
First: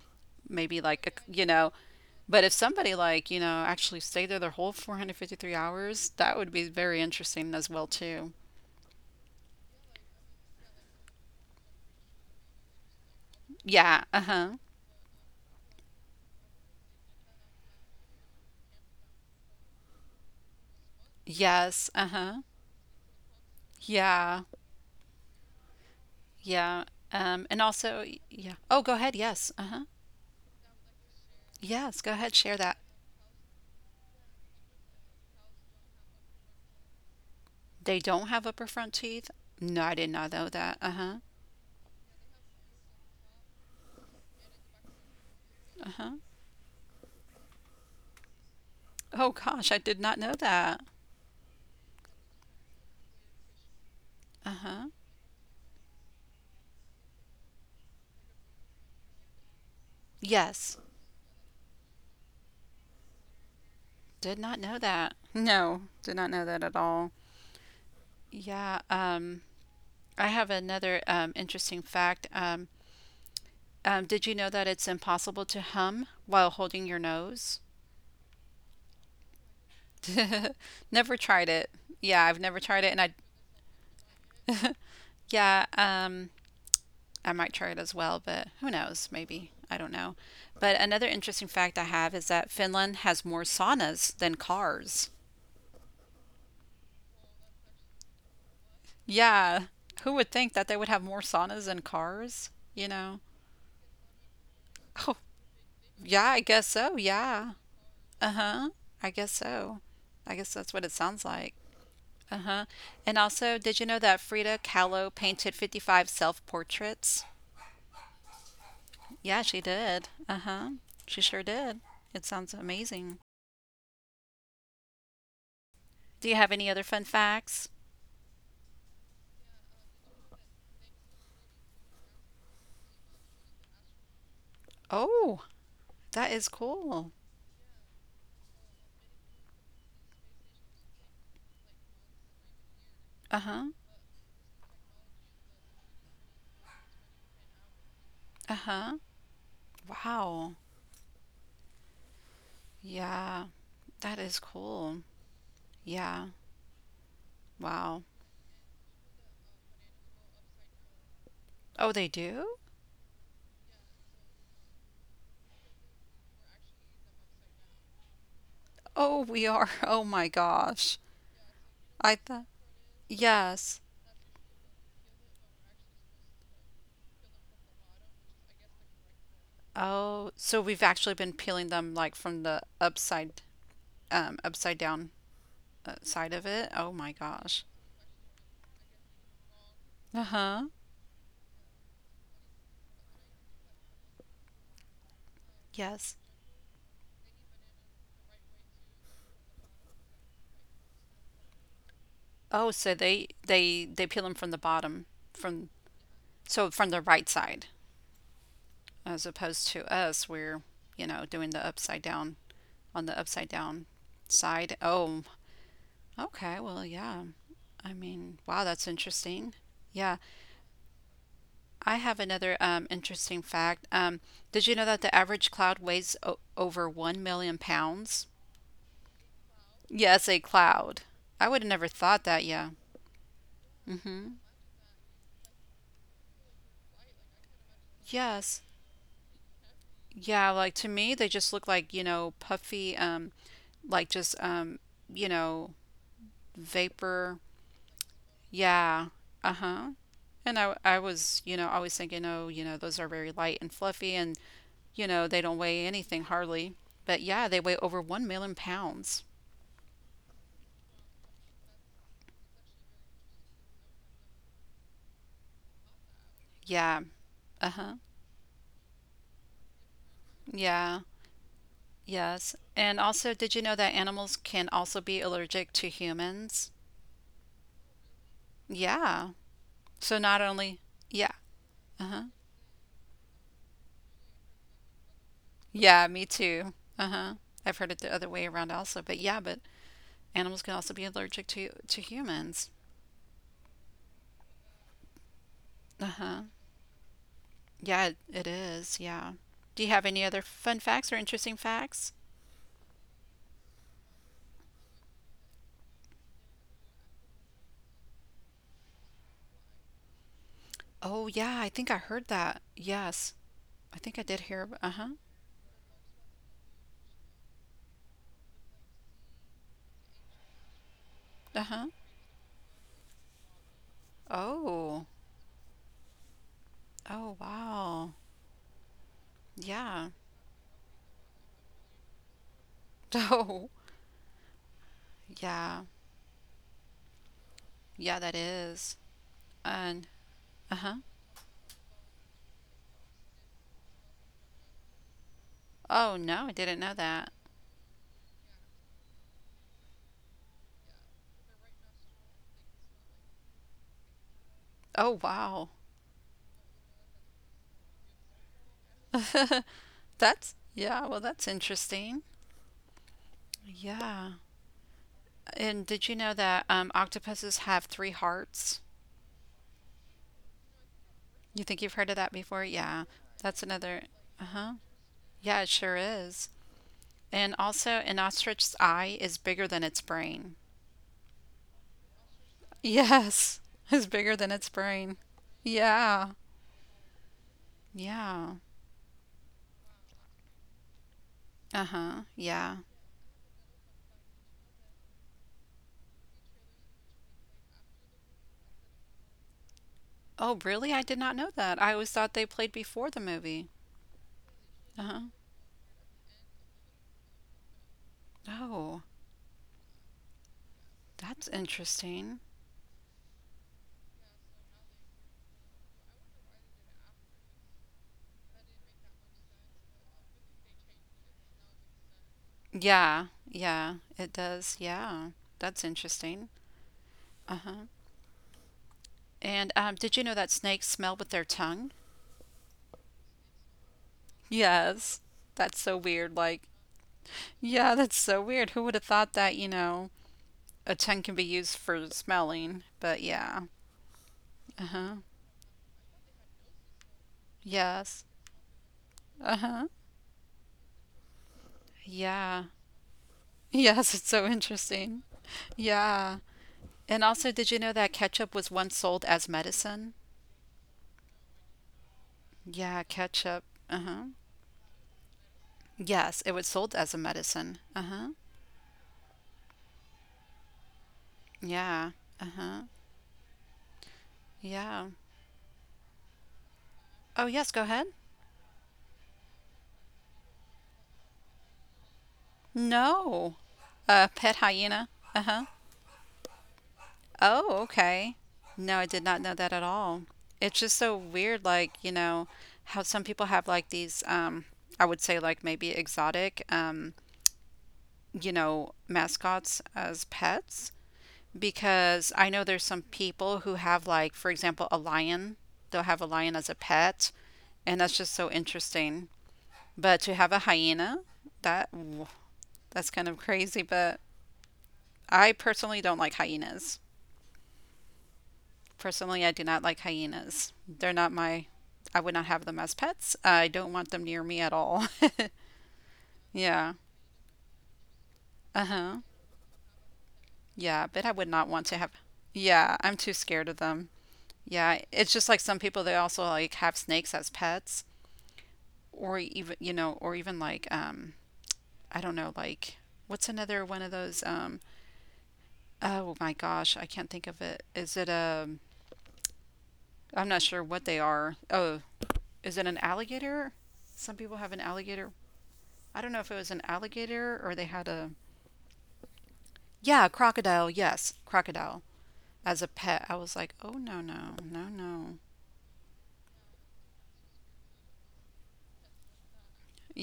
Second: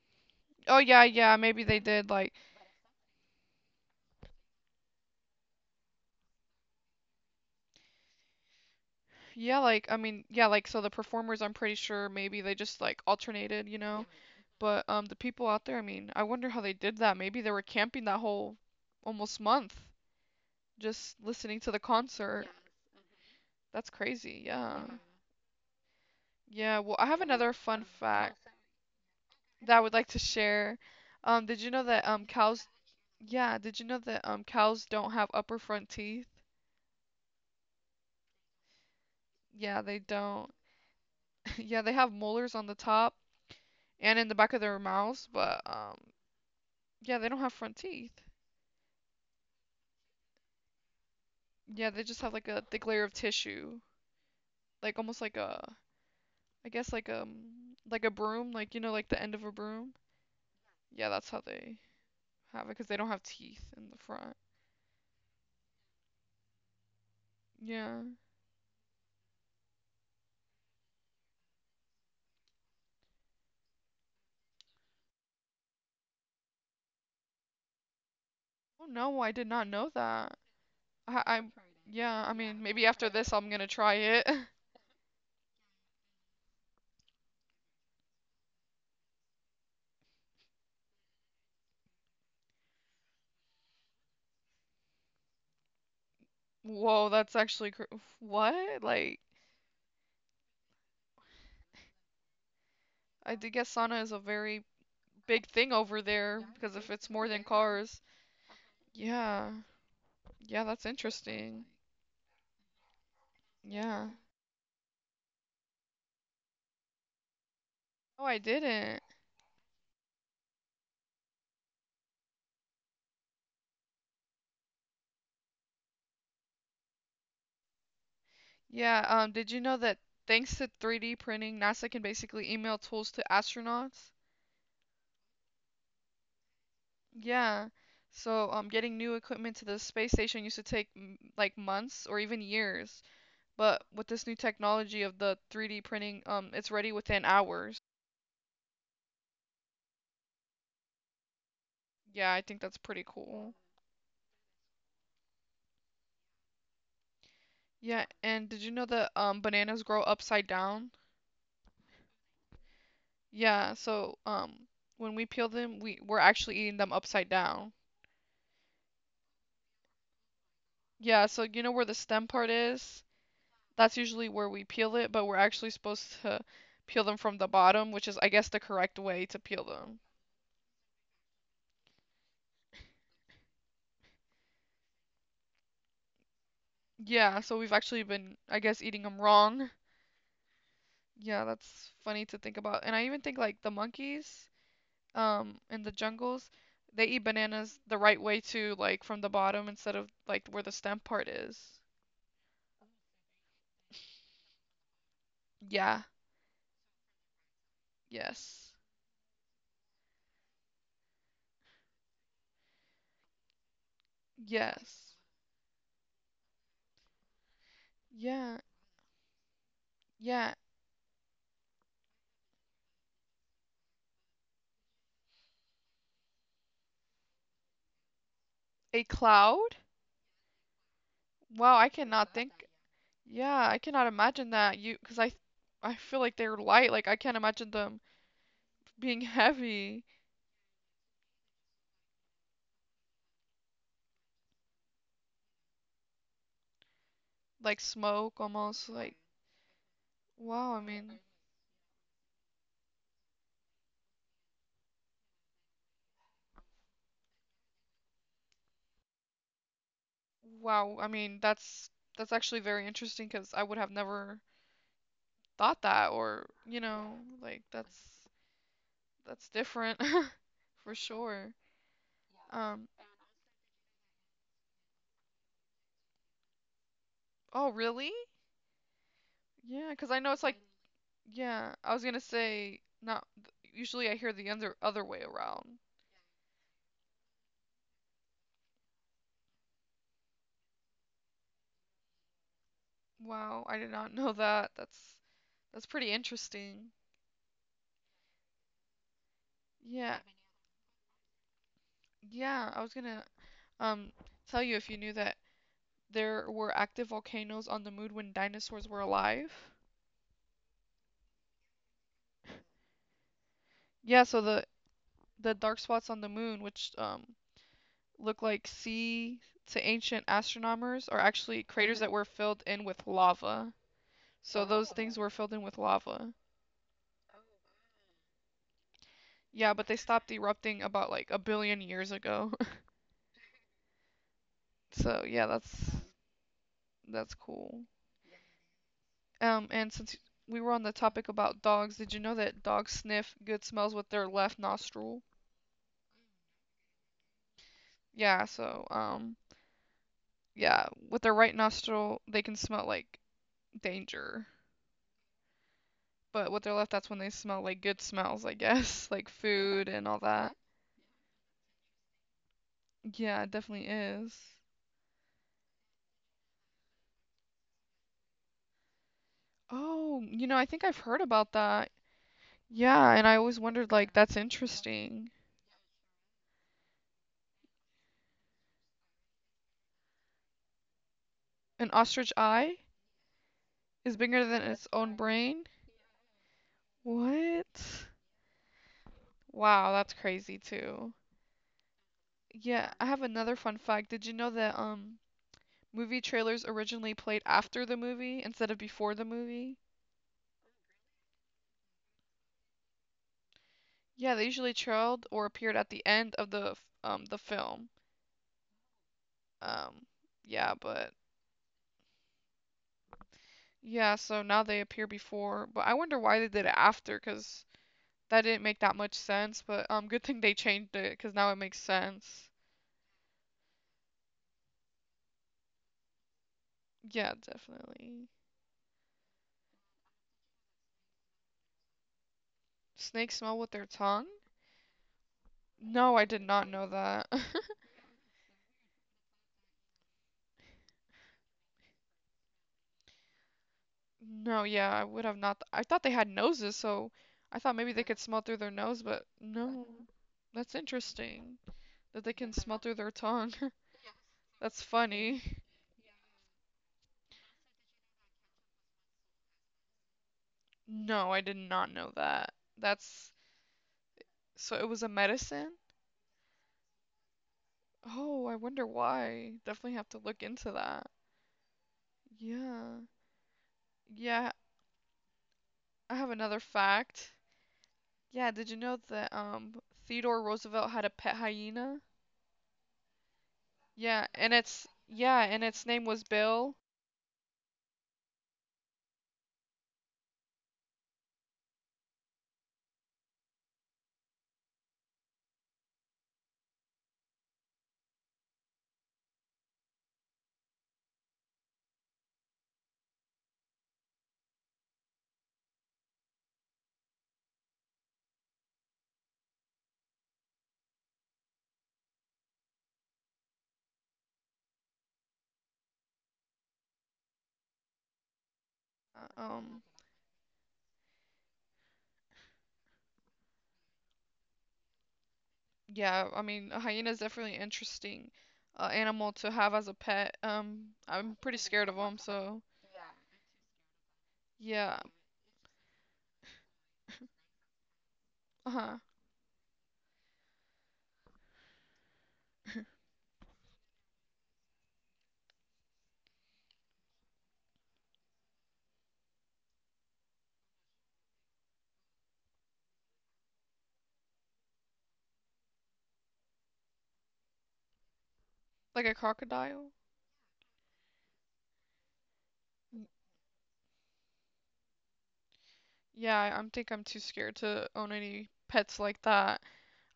S2: oh
S1: maybe
S2: yeah,
S1: like,
S2: yeah,
S1: you
S2: maybe
S1: know,
S2: they did like
S1: but if somebody like, you know, actually stayed there their whole 453 hours, that would be very interesting as well too.
S2: yeah, like I mean, yeah, like so the performers I'm pretty sure maybe they just like alternated, you know.
S1: Yeah, uh-huh.
S2: But the people out there, I mean, I wonder how they did that. Maybe they were camping that whole almost month just listening to the
S1: Yes,
S2: concert.
S1: uh-huh.
S2: That's crazy.
S1: Yeah,
S2: Yeah. Yeah, well,
S1: yeah.
S2: I have another
S1: And
S2: fun
S1: also,
S2: fact
S1: yeah. Oh, go ahead. Yes,
S2: that I would
S1: uh-huh.
S2: like to share. Did you know that
S1: Yes, go ahead, share that.
S2: cows don't have upper front teeth?
S1: They don't have upper front teeth.
S2: Yeah, they
S1: No, I did
S2: don't.
S1: not know that. Uh huh.
S2: *laughs* Yeah, they have molars on the top and in the back of their mouths, but
S1: Uh huh.
S2: yeah, they don't have front teeth.
S1: Oh gosh, I did not know that.
S2: Yeah, they just have like a thick layer of tissue,
S1: Uh
S2: like
S1: huh.
S2: almost like a, I guess like a broom, like you know, like the end of a broom.
S1: Yes,
S2: Yeah, that's how they have it because they don't have teeth in the front.
S1: did not know that. No, did not know that at all.
S2: Yeah.
S1: Yeah. I have another interesting fact. Did you know that it's impossible to hum while holding your nose?
S2: Oh no, I did not know that.
S1: *laughs* Never
S2: I, i
S1: tried it.
S2: yeah,
S1: Yeah,
S2: I
S1: I've
S2: mean,
S1: never
S2: maybe
S1: tried it, and
S2: after
S1: I
S2: this I'm gonna try it. *laughs*
S1: yeah. I might try it as well, but who knows? Maybe. I don't know. But another interesting fact I have is that Finland has more saunas than cars.
S2: Whoa, that's actually cr what? Like,
S1: Yeah. Who would think that they would have more saunas than cars? You know?
S2: I did guess sauna is a very
S1: Oh,
S2: big thing over
S1: yeah, I
S2: there
S1: guess
S2: because if
S1: so.
S2: it's more than
S1: Yeah.
S2: cars.
S1: Uh huh. I guess
S2: Yeah.
S1: so. I guess
S2: Yeah,
S1: that's what
S2: that's
S1: it sounds like.
S2: interesting.
S1: Uh huh. And also, did you know
S2: Yeah.
S1: that Frida Kahlo painted 55 self portraits?
S2: No, I didn't.
S1: Yeah, she did. Uh huh. She sure did. It sounds amazing. Do you have any other fun facts?
S2: Yeah, did you know that thanks to 3D printing, NASA can basically email tools to astronauts?
S1: Oh, that is cool.
S2: Yeah. So, getting new equipment to the space station used to take like months or even years,
S1: Uh-huh.
S2: but with this new technology of the 3D printing, it's ready within hours.
S1: Uh-huh. Wow.
S2: Yeah, I think that's pretty
S1: Yeah,
S2: cool.
S1: that is cool. Yeah. Wow.
S2: Yeah, and did you know that bananas grow upside down?
S1: Oh, they do?
S2: Yeah, so when we peel them, we're actually eating them upside down.
S1: Oh, we are. *laughs* Oh my gosh.
S2: Yeah, so you know where the
S1: I
S2: stem
S1: thought
S2: part is?
S1: Yes.
S2: That's usually where we peel it, but we're actually supposed to peel them from the bottom, which is I guess the correct way to peel them.
S1: Oh, so we've actually been peeling them like from the upside upside down side of it. Oh my
S2: Yeah, so
S1: gosh.
S2: we've actually been I guess eating them wrong.
S1: Uh-huh.
S2: Yeah, that's funny to think about. And I even think like the monkeys in the
S1: Yes.
S2: jungles, they eat bananas the right way too, like from the bottom instead of like where the stem part is.
S1: Oh, so they peel them from the bottom from
S2: Yeah,
S1: so from the right side
S2: yes.
S1: as opposed to us, we're you know doing the upside down on the upside down side.
S2: Yes.
S1: Oh, okay. Well, yeah. I mean,
S2: Yeah,
S1: wow, that's interesting. Yeah,
S2: yeah.
S1: I have another interesting fact. Did you know that the average cloud weighs over 1 million pounds?
S2: A cloud?
S1: Yes, a cloud. I would have
S2: Wow,
S1: never
S2: I
S1: thought
S2: cannot
S1: that, yeah.
S2: think. Yeah, I cannot
S1: Mm-hmm.
S2: imagine that. I feel like they're light. Like I can't imagine them
S1: Yes.
S2: being *laughs* heavy,
S1: Yeah, like to me, they just look like, you know, puffy, like just, you know, vapor.
S2: like smoke almost.
S1: Yeah.
S2: Like
S1: Uh-huh. And I,
S2: wow. I
S1: I
S2: mean,
S1: was, you know, always thinking, oh, you know, those are very light and fluffy and, you know, they don't weigh anything hardly. But yeah, they weigh over 1 million pounds.
S2: wow. I mean, that's actually very interesting because I would have never thought that, or you
S1: Yeah.
S2: know,
S1: Uh
S2: like
S1: huh.
S2: that's different *laughs*
S1: Yeah.
S2: for sure.
S1: Yes.
S2: Um.
S1: And also, did you know that animals can also be allergic to humans?
S2: Oh, really?
S1: Yeah.
S2: Yeah,
S1: So
S2: because I know
S1: not
S2: it's like
S1: only, yeah.
S2: Yeah, I
S1: Uh
S2: was
S1: huh.
S2: gonna say not. Usually, I hear the other way around.
S1: Yeah, me too. Uh huh. I've heard it the other way around also. But yeah, but animals can also be allergic to humans.
S2: Wow, I did not know that. That's
S1: Uh
S2: pretty
S1: huh.
S2: interesting.
S1: Yeah, it is. Yeah. Do you have any
S2: Yeah,
S1: other fun facts or interesting facts?
S2: yeah. I was gonna um tell you if you knew that there were active volcanoes on the moon when dinosaurs were alive.
S1: Oh, yeah, I think I heard that. Yes. I think I
S2: Yeah,
S1: did
S2: so
S1: hear.
S2: the
S1: Ab- Uh-huh.
S2: the dark spots on the moon, which look like sea to ancient astronomers, are actually
S1: Uh-huh.
S2: craters that were filled in with lava. So those
S1: Oh.
S2: things were filled in with lava.
S1: Oh, wow.
S2: Yeah, but they
S1: Yeah. *laughs*
S2: stopped erupting about like a billion years ago. *laughs*
S1: Oh,
S2: So yeah,
S1: yeah.
S2: that's cool.
S1: Yeah, that is.
S2: And
S1: And
S2: since we were on
S1: uh-huh.
S2: the topic about dogs, did you know that dogs sniff good smells with their left nostril?
S1: Oh, no, I didn't know that.
S2: Yeah, so yeah, with their right nostril they can smell like danger,
S1: Oh, wow.
S2: but with their left that's when they smell like good smells, I guess, *laughs* like
S1: *laughs*
S2: food and all
S1: That's
S2: that.
S1: yeah, well, that's interesting.
S2: Yeah, it definitely
S1: Yeah.
S2: is.
S1: And did you know that octopuses have three hearts?
S2: Oh, you know, I think I've heard about
S1: You think
S2: that.
S1: you've heard of that before? Yeah.
S2: Yeah, and I always
S1: That's
S2: wondered
S1: another.
S2: like that's
S1: Uh huh.
S2: interesting.
S1: Yeah, it sure is. And also, an ostrich's eye is bigger than its brain.
S2: An ostrich eye
S1: Yes, *laughs* is
S2: is
S1: bigger
S2: bigger
S1: than
S2: than
S1: its
S2: its
S1: brain.
S2: own brain?
S1: Yeah.
S2: What?
S1: Yeah.
S2: Wow, that's crazy too.
S1: Uh huh. Yeah.
S2: Yeah, I have another fun fact. Did you know that movie trailers originally played after the movie instead of before the movie?
S1: Oh, really? I did not know that. I always thought they played before the movie.
S2: Yeah, they usually
S1: Uh huh.
S2: trailed or appeared at the end of the the film.
S1: Oh,
S2: Um yeah, but
S1: that's interesting.
S2: yeah, so now they appear before, but I wonder why they did it after 'cause that didn't make that much sense, but good thing they changed it 'cause now it makes sense.
S1: Yeah. Yeah. It does. Yeah. That's interesting.
S2: Yeah,
S1: Uh huh.
S2: definitely.
S1: And did you know that snakes smell with their tongue?
S2: Snakes smell with their tongue?
S1: Yes. That's so
S2: No, I
S1: weird.
S2: did
S1: Like,
S2: not know that. *laughs*
S1: yeah, that's so weird. Who would have thought that, you know, a tongue can be used for smelling? But yeah.
S2: No, yeah, I
S1: Uh-huh.
S2: would have not. I thought they had noses, so I thought maybe they could
S1: Yes.
S2: smell through their nose, but
S1: Uh-huh.
S2: no. That's interesting that they can
S1: Yeah.
S2: smell through their tongue.
S1: Yes, it's so
S2: *laughs* That's
S1: interesting.
S2: funny.
S1: Yeah. And also, did you know that ketchup was once sold as medicine?
S2: No, I did not know that.
S1: Yeah,
S2: That's
S1: ketchup. Uh-huh.
S2: so it was a medicine?
S1: Yes, it was sold as a medicine. Uh-huh.
S2: Oh, I wonder why. Definitely have to look into that.
S1: Yeah. Uh-huh.
S2: Yeah. Yeah,
S1: Yeah.
S2: I have another fact.
S1: Oh, yes, go ahead.
S2: Yeah, did you know that Theodore Roosevelt had a pet hyena?
S1: No.
S2: Yeah, and
S1: Pet hyena. Uh-huh.
S2: its name was Bill.
S1: Oh, okay. No, I did not know that at all. It's just so weird, like, you know, how some people have like these, I would say like maybe exotic, you know, mascots as pets. Because I know there's some people who have like, for example, a lion. They'll have a lion as a pet, and that's just so interesting. But to have a hyena, that that's kind of crazy, but I personally don't like hyenas. Personally,
S2: Uh,
S1: I do not
S2: Um,
S1: like hyenas. They're not my. I would not have them as pets. I don't want them near me at all. *laughs*
S2: yeah, I mean, a
S1: yeah.
S2: hyena is definitely interesting
S1: Uh huh.
S2: animal to have as a pet.
S1: Yeah, but I
S2: I'm
S1: would
S2: pretty
S1: not want
S2: scared
S1: to
S2: of
S1: have.
S2: them, so
S1: Yeah, I'm too scared of them. Yeah,
S2: yeah,
S1: it's just like some people they also like have snakes as pets,
S2: uh-huh.
S1: or even you know, or even like I don't know, like what's another one of those oh my gosh, I can't think of it. Is it a? I'm not sure what they are. Oh, is it an alligator? Some people have an alligator I don't know if it was an alligator or they had a
S2: Like a crocodile?
S1: yeah, crocodile. Yes, crocodile as a
S2: N-
S1: pet. I was like, "Oh no, no. No, no."
S2: Yeah, I am think I'm too scared to own any pets like that.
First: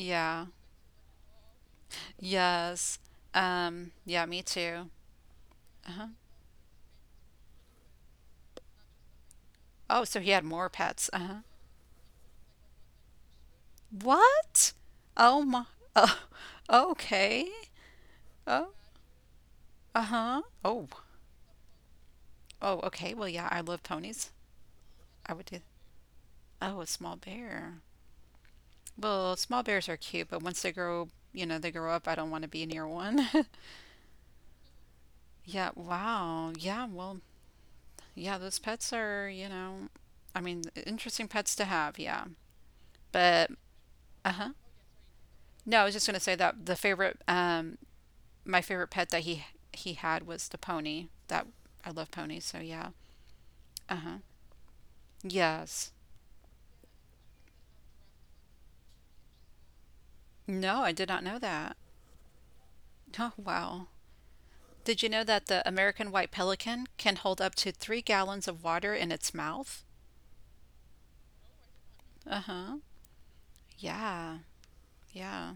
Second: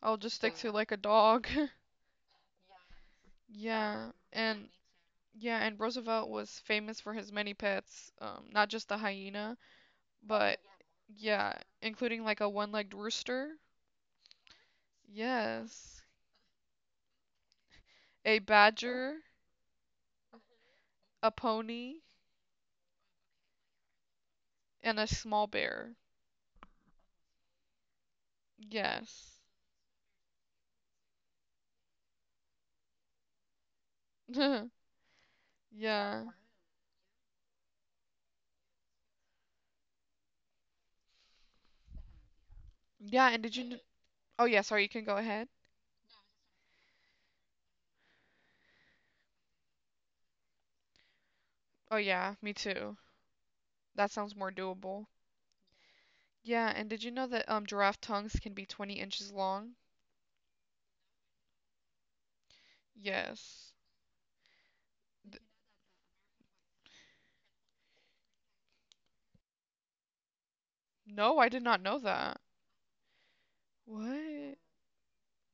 S2: I'll just stick to like a dog. *laughs*
S1: Yes.
S2: Yeah,
S1: Yeah, me
S2: and
S1: too.
S2: yeah, and
S1: Uh-huh.
S2: Roosevelt was famous for his many pets, not just the hyena,
S1: Oh, so he had
S2: but
S1: more pets. Uh-huh.
S2: yeah, including like a one-legged rooster.
S1: What? Oh my.
S2: Yes.
S1: Oh, okay.
S2: A
S1: Oh,
S2: badger,
S1: uh-huh. Oh.
S2: a pony,
S1: Oh, okay. Well, yeah, I love ponies.
S2: and a
S1: I would
S2: small
S1: do.
S2: bear.
S1: Oh, a small bear. Well,
S2: Yes.
S1: small bears are cute, but once they grow, you know, they grow up, I don't want to be near one. *laughs*
S2: *laughs*
S1: Yeah,
S2: Yeah.
S1: wow. Yeah, well, yeah, those pets are, you know, I mean, interesting pets to have, yeah.
S2: Yeah, and
S1: But
S2: did you know? Oh,
S1: uh-huh.
S2: yeah, sorry, you can go ahead.
S1: No, I was just gonna say that the favorite my favorite pet that he had was the pony. That I
S2: Oh,
S1: love
S2: yeah,
S1: ponies,
S2: me
S1: so yeah.
S2: too. That
S1: Uh-huh.
S2: sounds more doable.
S1: Yes.
S2: Yeah, and did you know that giraffe tongues can be 20 inches long?
S1: No, I did not know that. Oh,
S2: Yes.
S1: wow. Did you know
S2: Th-
S1: that the American white pelican can hold up to 3 gallons of water in its mouth?
S2: no, I did not know that.
S1: Uh-huh. Yeah.
S2: What?
S1: Yeah.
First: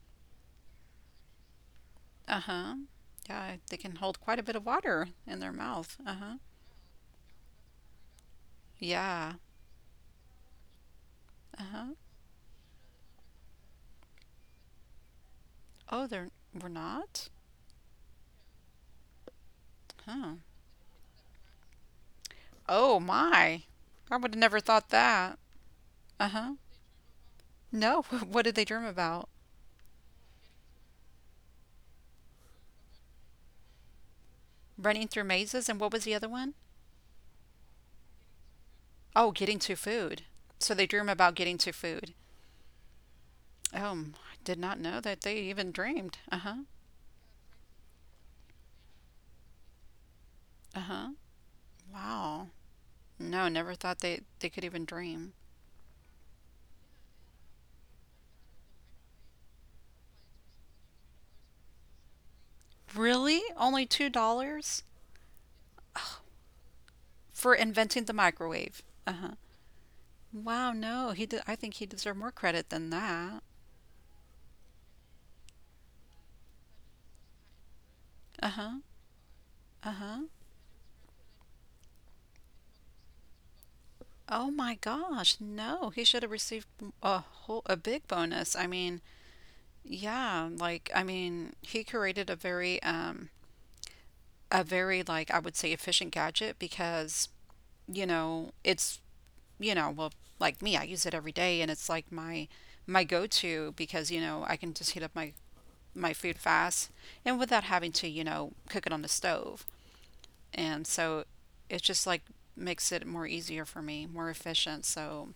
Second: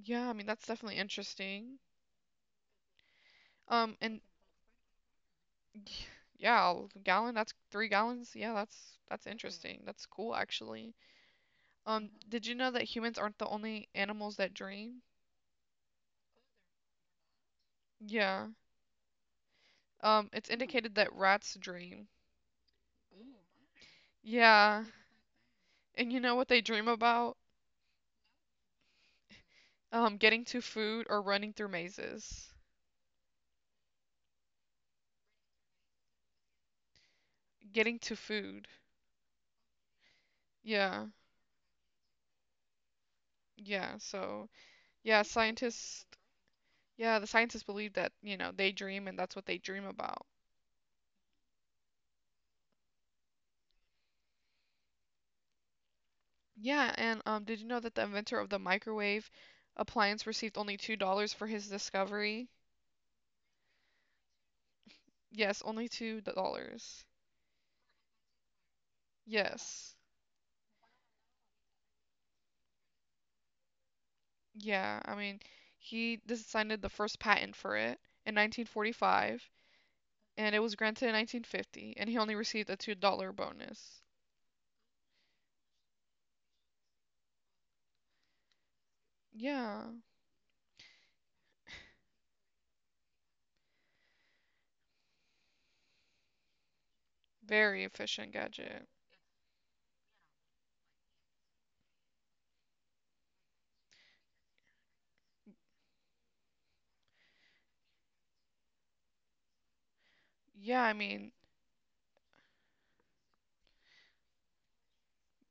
S2: Yeah, I mean that's definitely interesting.
S1: Uh-huh. Yeah, they
S2: Um,
S1: can
S2: and
S1: hold quite a bit of water in their
S2: *sighs* y-
S1: mouth. Uh-huh.
S2: yeah, a gallon, that's 3 gallons. Yeah, that's
S1: Yeah.
S2: interesting. That's cool actually.
S1: Uh-huh.
S2: Did you know that humans aren't the only animals that dream?
S1: Oh, they're We're not?
S2: Yeah. Um,
S1: Huh.
S2: it's indicated that rats dream.
S1: Oh my. I would have never
S2: Yeah.
S1: thought that.
S2: And you know what
S1: Uh-huh.
S2: they dream about?
S1: No, *laughs* what did they dream about?
S2: Getting to food or running through mazes.
S1: Running through mazes and what was the other one?
S2: Getting to food.
S1: Oh, getting to food. So they
S2: Yeah.
S1: dream about getting to food. Oh,
S2: Yeah.
S1: m- I
S2: So,
S1: did not know
S2: yeah,
S1: that they even
S2: scientists,
S1: dreamed. Uh-huh.
S2: yeah, the scientists believe that, you know, they dream and that's what they dream about.
S1: Uh-huh. Wow. No, never thought they could even dream.
S2: Yeah, and did you know that the inventor of the microwave appliance received only $2 for his discovery?
S1: Really? Only $2
S2: Yes, only $2.
S1: for inventing the microwave. Uh-huh.
S2: Yes.
S1: Wow, no, he did, I think he deserved more credit than that.
S2: Yeah, I mean, he decided the first patent for it in
S1: Uh-huh.
S2: 1945,
S1: Uh-huh.
S2: and it was granted in 1950, and he only received a $2 bonus.
S1: Oh my gosh, no, he should have received a whole a big bonus. I mean,
S2: Yeah,
S1: yeah, like I mean, he created a very like I would say efficient gadget because,
S2: very
S1: you
S2: efficient
S1: know,
S2: gadget.
S1: it's, you know, well, like me, I use it every day and it's like my go-to because, you know, I can just heat up my food fast and without having to, you know, cook it on the stove.
S2: Yeah, I
S1: And
S2: mean,
S1: so it just like makes it more easier for me, more efficient. So,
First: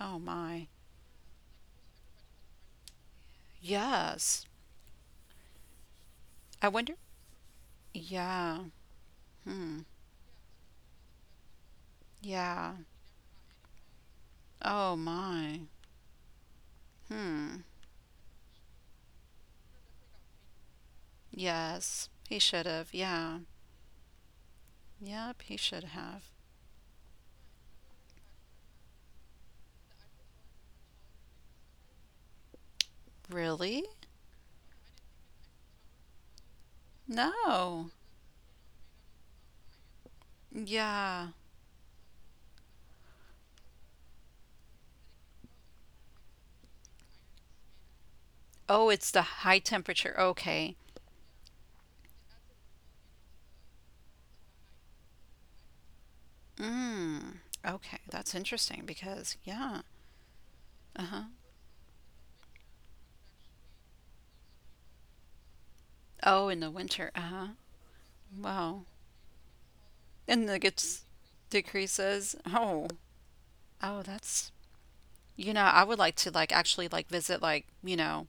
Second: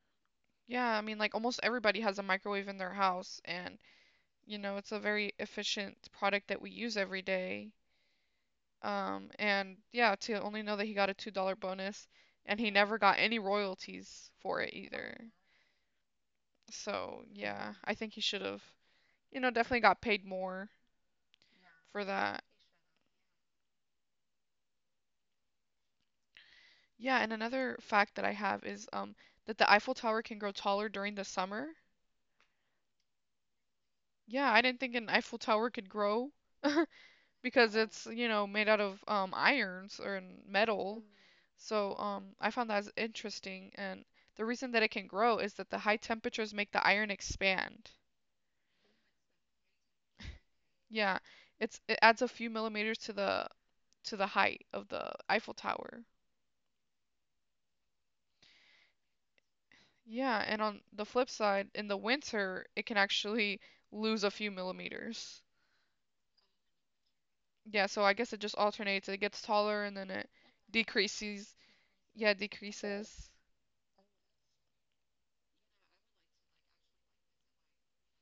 S1: oh my.
S2: yeah, I mean, like almost everybody has a microwave in their house, and
S1: Yes.
S2: you know, it's a very efficient product that
S1: I
S2: we
S1: wonder.
S2: use every day.
S1: Yeah.
S2: And
S1: Hmm.
S2: yeah, to only know that he got a $2 bonus, and
S1: Yeah.
S2: he never got any royalties for it
S1: Oh
S2: either.
S1: my.
S2: So,
S1: Hmm.
S2: yeah, I think he should have, you know, definitely got paid more for
S1: Yes. He
S2: that.
S1: should have. Yeah. Yep, he should have.
S2: Yeah, and another fact that I have is that the Eiffel Tower can grow taller during the summer.
S1: Really?
S2: Yeah, I didn't think an Eiffel Tower could grow because
S1: No.
S2: it's, you know, made out of irons or in metal.
S1: Yeah.
S2: So I found that interesting and the reason that it can grow is that the high temperatures make the iron expand.
S1: Oh, it's the high temperature. Okay.
S2: Yeah, it adds a few millimeters to the height of the Eiffel Tower.
S1: Mm. Okay, that's interesting because yeah.
S2: Yeah, and on the
S1: Uh-huh.
S2: flip side, in the winter, it can actually lose a few millimeters.
S1: Oh, in the winter. Uh-huh.
S2: Yeah, so I guess it just
S1: Wow.
S2: alternates. It gets taller and then it
S1: And the gets
S2: decreases.
S1: decreases.
S2: Yeah,
S1: Oh,
S2: decreases.
S1: oh, that's you know, I would like to like actually like visit like, you know,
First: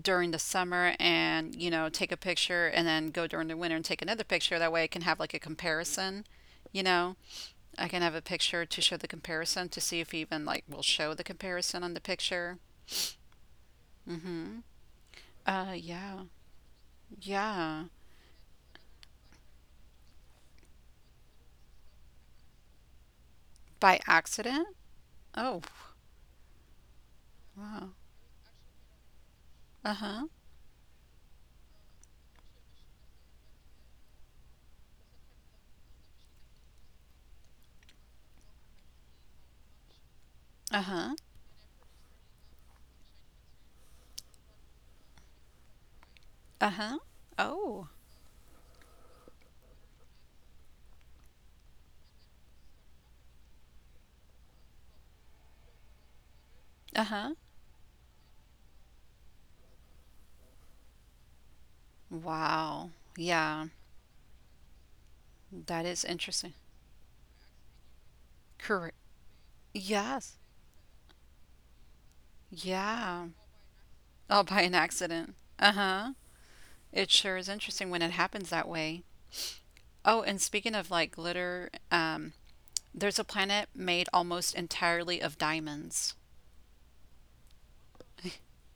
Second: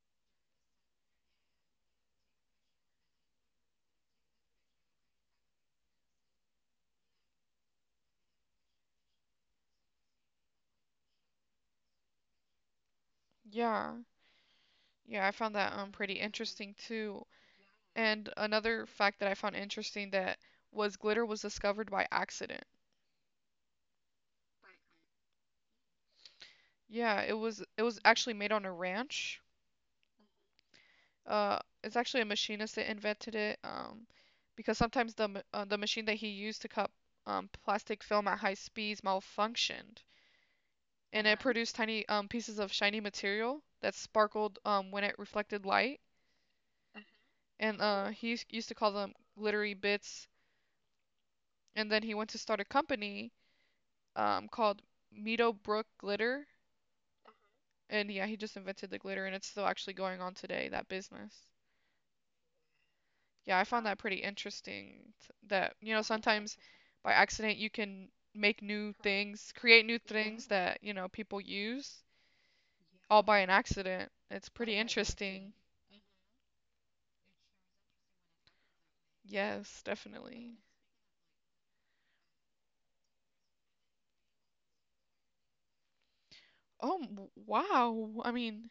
S1: during the summer and, you know, take a picture and then go during the winter and take another picture. That way I can have like a comparison, you know. I can have a picture to show the comparison to see if even like will show the comparison on the picture.
S2: Yeah.
S1: Mm-hmm.
S2: Yeah, I found that
S1: Yeah.
S2: pretty interesting too.
S1: Yeah.
S2: And another fact that I found interesting that was glitter was discovered by accident.
S1: By accident? Oh,
S2: Yeah, it was
S1: wow.
S2: it was actually made on a ranch.
S1: Uh-huh.
S2: It's actually a machinist that invented it. Because sometimes the machine that he used to cut plastic film at high speeds malfunctioned,
S1: Uh-huh.
S2: and it, uh-huh, produced tiny pieces of shiny material that sparkled when it reflected light.
S1: Uh-huh. Oh.
S2: And oh, he used to call them glittery bits. And then he went to start a company called Meadow Brook Glitter.
S1: Uh-huh.
S2: And yeah, he just invented the glitter, and it's still actually going on today, that business.
S1: Wow.
S2: Yeah,
S1: Yeah.
S2: I found that pretty interesting that,
S1: That
S2: you
S1: is
S2: know,
S1: interesting.
S2: sometimes by accident you can make
S1: Correct.
S2: new things, create new
S1: Yes.
S2: things that, you know, people use
S1: Yeah.
S2: all by an accident.
S1: Oh,
S2: It's
S1: by an
S2: pretty
S1: accident.
S2: interesting.
S1: Uh-huh. It sure is interesting when it happens that way.
S2: Yes,
S1: Oh, and
S2: definitely.
S1: speaking of like glitter, there's a planet made almost entirely of diamonds.
S2: Oh, wow. I mean,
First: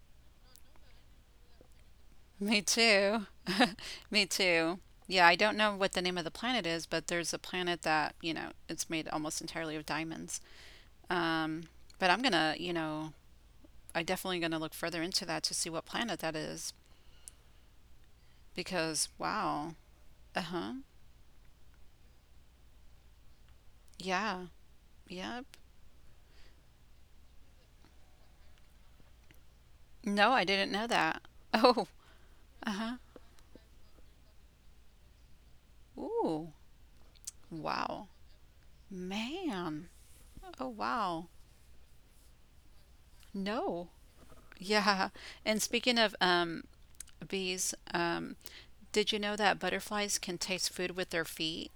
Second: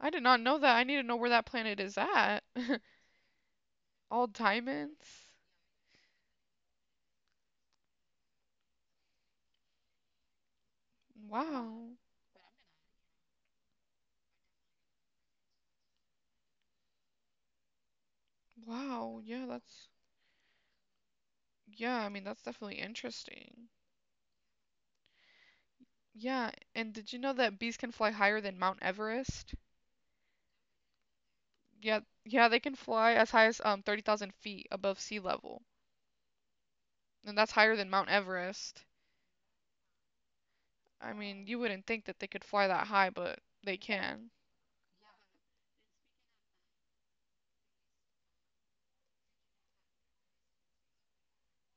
S2: I did not know that. I need to know where that planet is at.
S1: Me
S2: *laughs*
S1: too. *laughs* Me
S2: All
S1: too. Yeah,
S2: diamonds.
S1: I don't know what the name of the planet is, but there's a planet that, you know, it's made almost entirely of diamonds. Um,
S2: Wow.
S1: but I'm gonna, I definitely gonna look further into that to see what planet that is because
S2: Wow. Yeah,
S1: wow. Uh-huh.
S2: I mean, that's definitely interesting.
S1: Yeah. Yep.
S2: Yeah, and did you know that bees can fly higher than Mount Everest?
S1: No, I didn't know that. *laughs* Oh,
S2: Yeah, yeah, they can
S1: uh-huh.
S2: fly as high as 30,000 feet above sea level.
S1: Ooh.
S2: And that's higher than
S1: Wow.
S2: Mount Everest.
S1: Man. Oh,
S2: I
S1: wow.
S2: mean, you wouldn't think that they could fly that high, but they
S1: No.
S2: can.
S1: Yeah. And speaking of bees, did you know that butterflies can taste food with their feet?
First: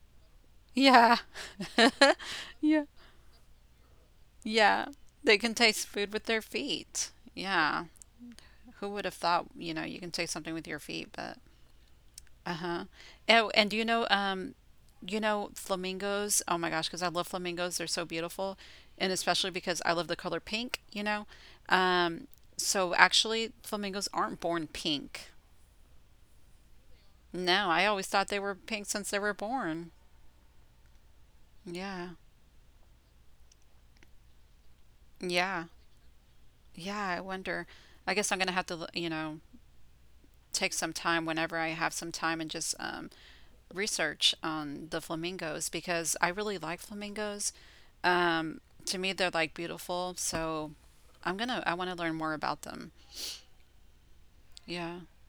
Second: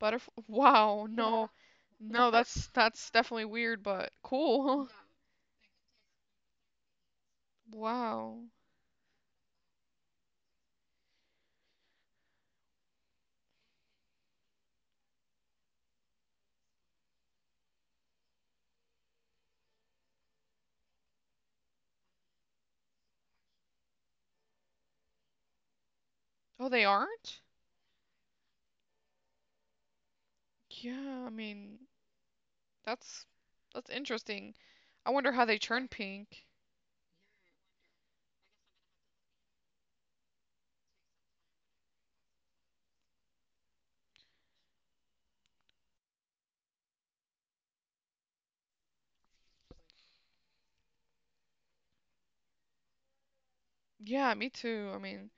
S2: Butterf *laughs* Wow, yeah.
S1: Yeah.
S2: No.
S1: *laughs*
S2: No, *laughs* that's
S1: Yeah.
S2: that's definitely weird, but
S1: Yeah.
S2: cool. *laughs*
S1: They can taste food with their feet. Yeah.
S2: Wow.
S1: Who would have thought, you know, you can taste something with your feet, but uh-huh. Oh, and do you know, flamingos, oh my gosh, because I love flamingos. They're so beautiful. And especially because I love the color pink, Um, so actually, flamingos aren't born pink.
S2: Oh, they aren't?
S1: No, I always thought they were pink since they were born.
S2: Yeah, I mean,
S1: Yeah.
S2: that's that's interesting. I wonder how they
S1: Yeah.
S2: turn pink.
S1: Yeah. I wonder. I guess I'm going to have to, you know, take some time whenever I have some time and just research on the flamingos because I really like flamingos. To me, they're like beautiful. So I'm going to, I want to learn more about them.
S2: Yeah, me too. I
S1: Yeah.
S2: mean,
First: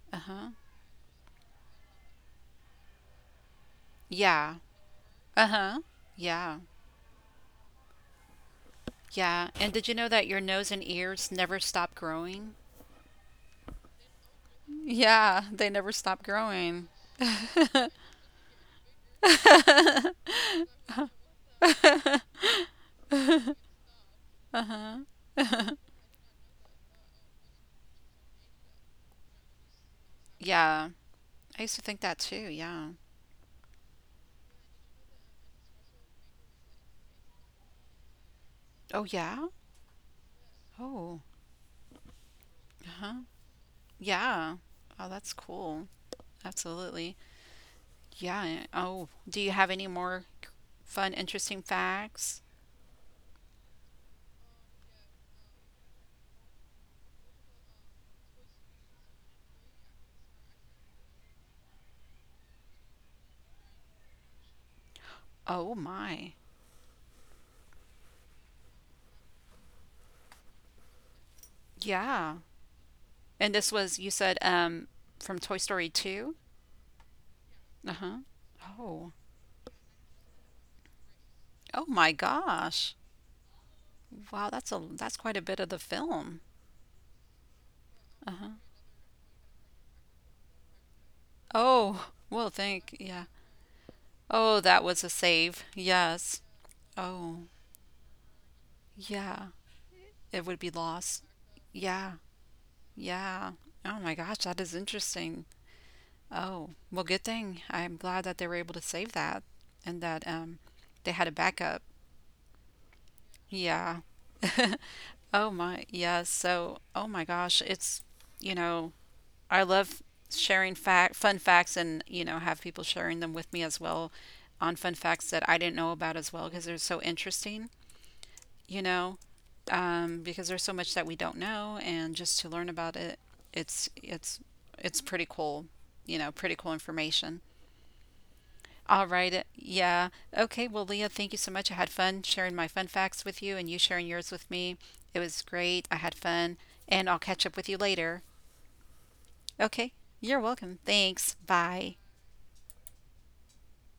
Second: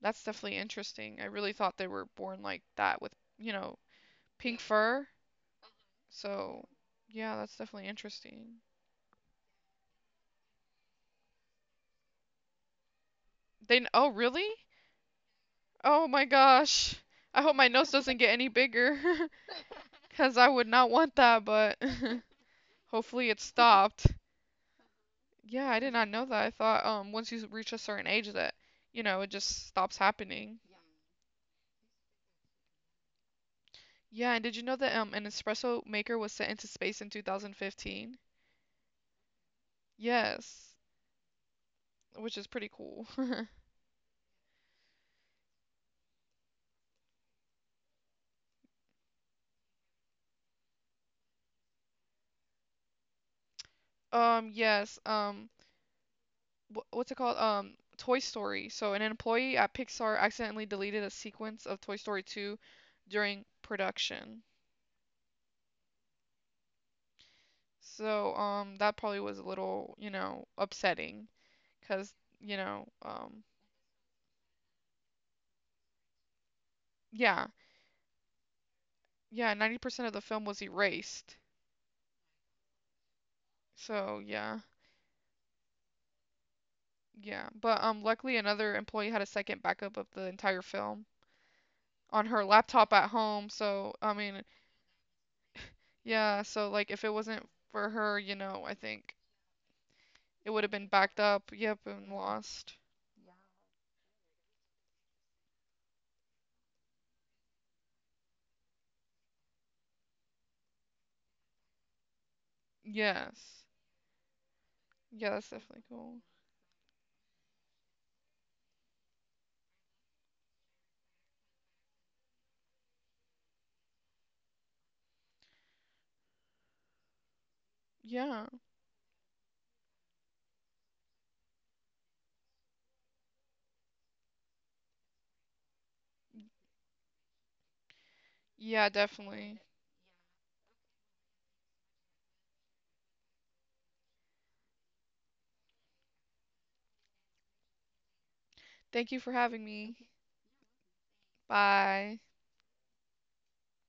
S2: that's
S1: Uh-huh.
S2: definitely interesting. I really thought they were born like that with, you know,
S1: Yeah.
S2: pink fur.
S1: Uh-huh. Yeah.
S2: So, yeah, that's definitely interesting.
S1: Yeah. And did you know that your nose and ears never stop growing?
S2: Oh, really?
S1: Yeah, they never
S2: Oh
S1: stop
S2: my
S1: growing.
S2: gosh. I hope my nose doesn't get any bigger *laughs* cuz I would not want that, but *laughs* hopefully it stopped. Yeah, I did not know that. I thought once you reach a certain age that, you know, it just stops happening.
S1: Yeah. I used to think that too. Yeah.
S2: Yeah, and did you know that an espresso maker was sent into space in 2015?
S1: Oh, yeah?
S2: Yes,
S1: Oh.
S2: which is pretty cool.
S1: Uh-huh.
S2: *laughs*
S1: Yeah. Oh, that's cool. Absolutely. Yeah. Oh, do you have any more fun, interesting facts?
S2: Yes, what's it called? Toy Story. So an employee at Pixar accidentally deleted a sequence of Toy Story 2 during production.
S1: Oh my.
S2: So that probably was a little, you know, upsetting because,
S1: Yeah.
S2: you know,
S1: And this was, you said, from Toy Story 2?
S2: yeah,
S1: Uh-huh. Oh.
S2: yeah, 90% of the film was erased.
S1: Oh my gosh.
S2: So
S1: Wow,
S2: yeah,
S1: that's a that's quite a bit of the film.
S2: yeah. But luckily
S1: Uh-huh.
S2: another employee had a second backup of the entire film
S1: Oh,
S2: on
S1: well,
S2: her
S1: thank
S2: laptop at
S1: yeah.
S2: home. So I mean,
S1: Oh, that was a save. Yes.
S2: yeah. So like if it
S1: Oh,
S2: wasn't for her, you know, I think
S1: yeah. It
S2: it
S1: would be
S2: would have been
S1: lost.
S2: backed up, yep,
S1: Yeah.
S2: and lost.
S1: Yeah. Oh my gosh, that is interesting. Oh, well, good thing. I'm glad that they were able to save that and that they had a backup.
S2: Yes.
S1: Yeah. *laughs*
S2: Yeah,
S1: Oh
S2: that's
S1: my.
S2: definitely cool.
S1: Yes. So, oh my gosh, you know, I love sharing fun facts and, you know, have people sharing them with me as well on fun facts that I didn't know about as well because they're so interesting,
S2: Yeah.
S1: you know, because there's so much that we don't know and just to learn about it, it's it's it's pretty cool, you know, pretty cool information.
S2: Yeah,
S1: All right.
S2: definitely.
S1: Yeah. Okay. Well, Leah, thank you so much. I had fun sharing my fun facts with you and you sharing yours with me. It was great. I had fun and I'll catch up with you later.
S2: Thank you for having
S1: Okay.
S2: me.
S1: You're welcome. Thanks. Bye.
S2: Bye.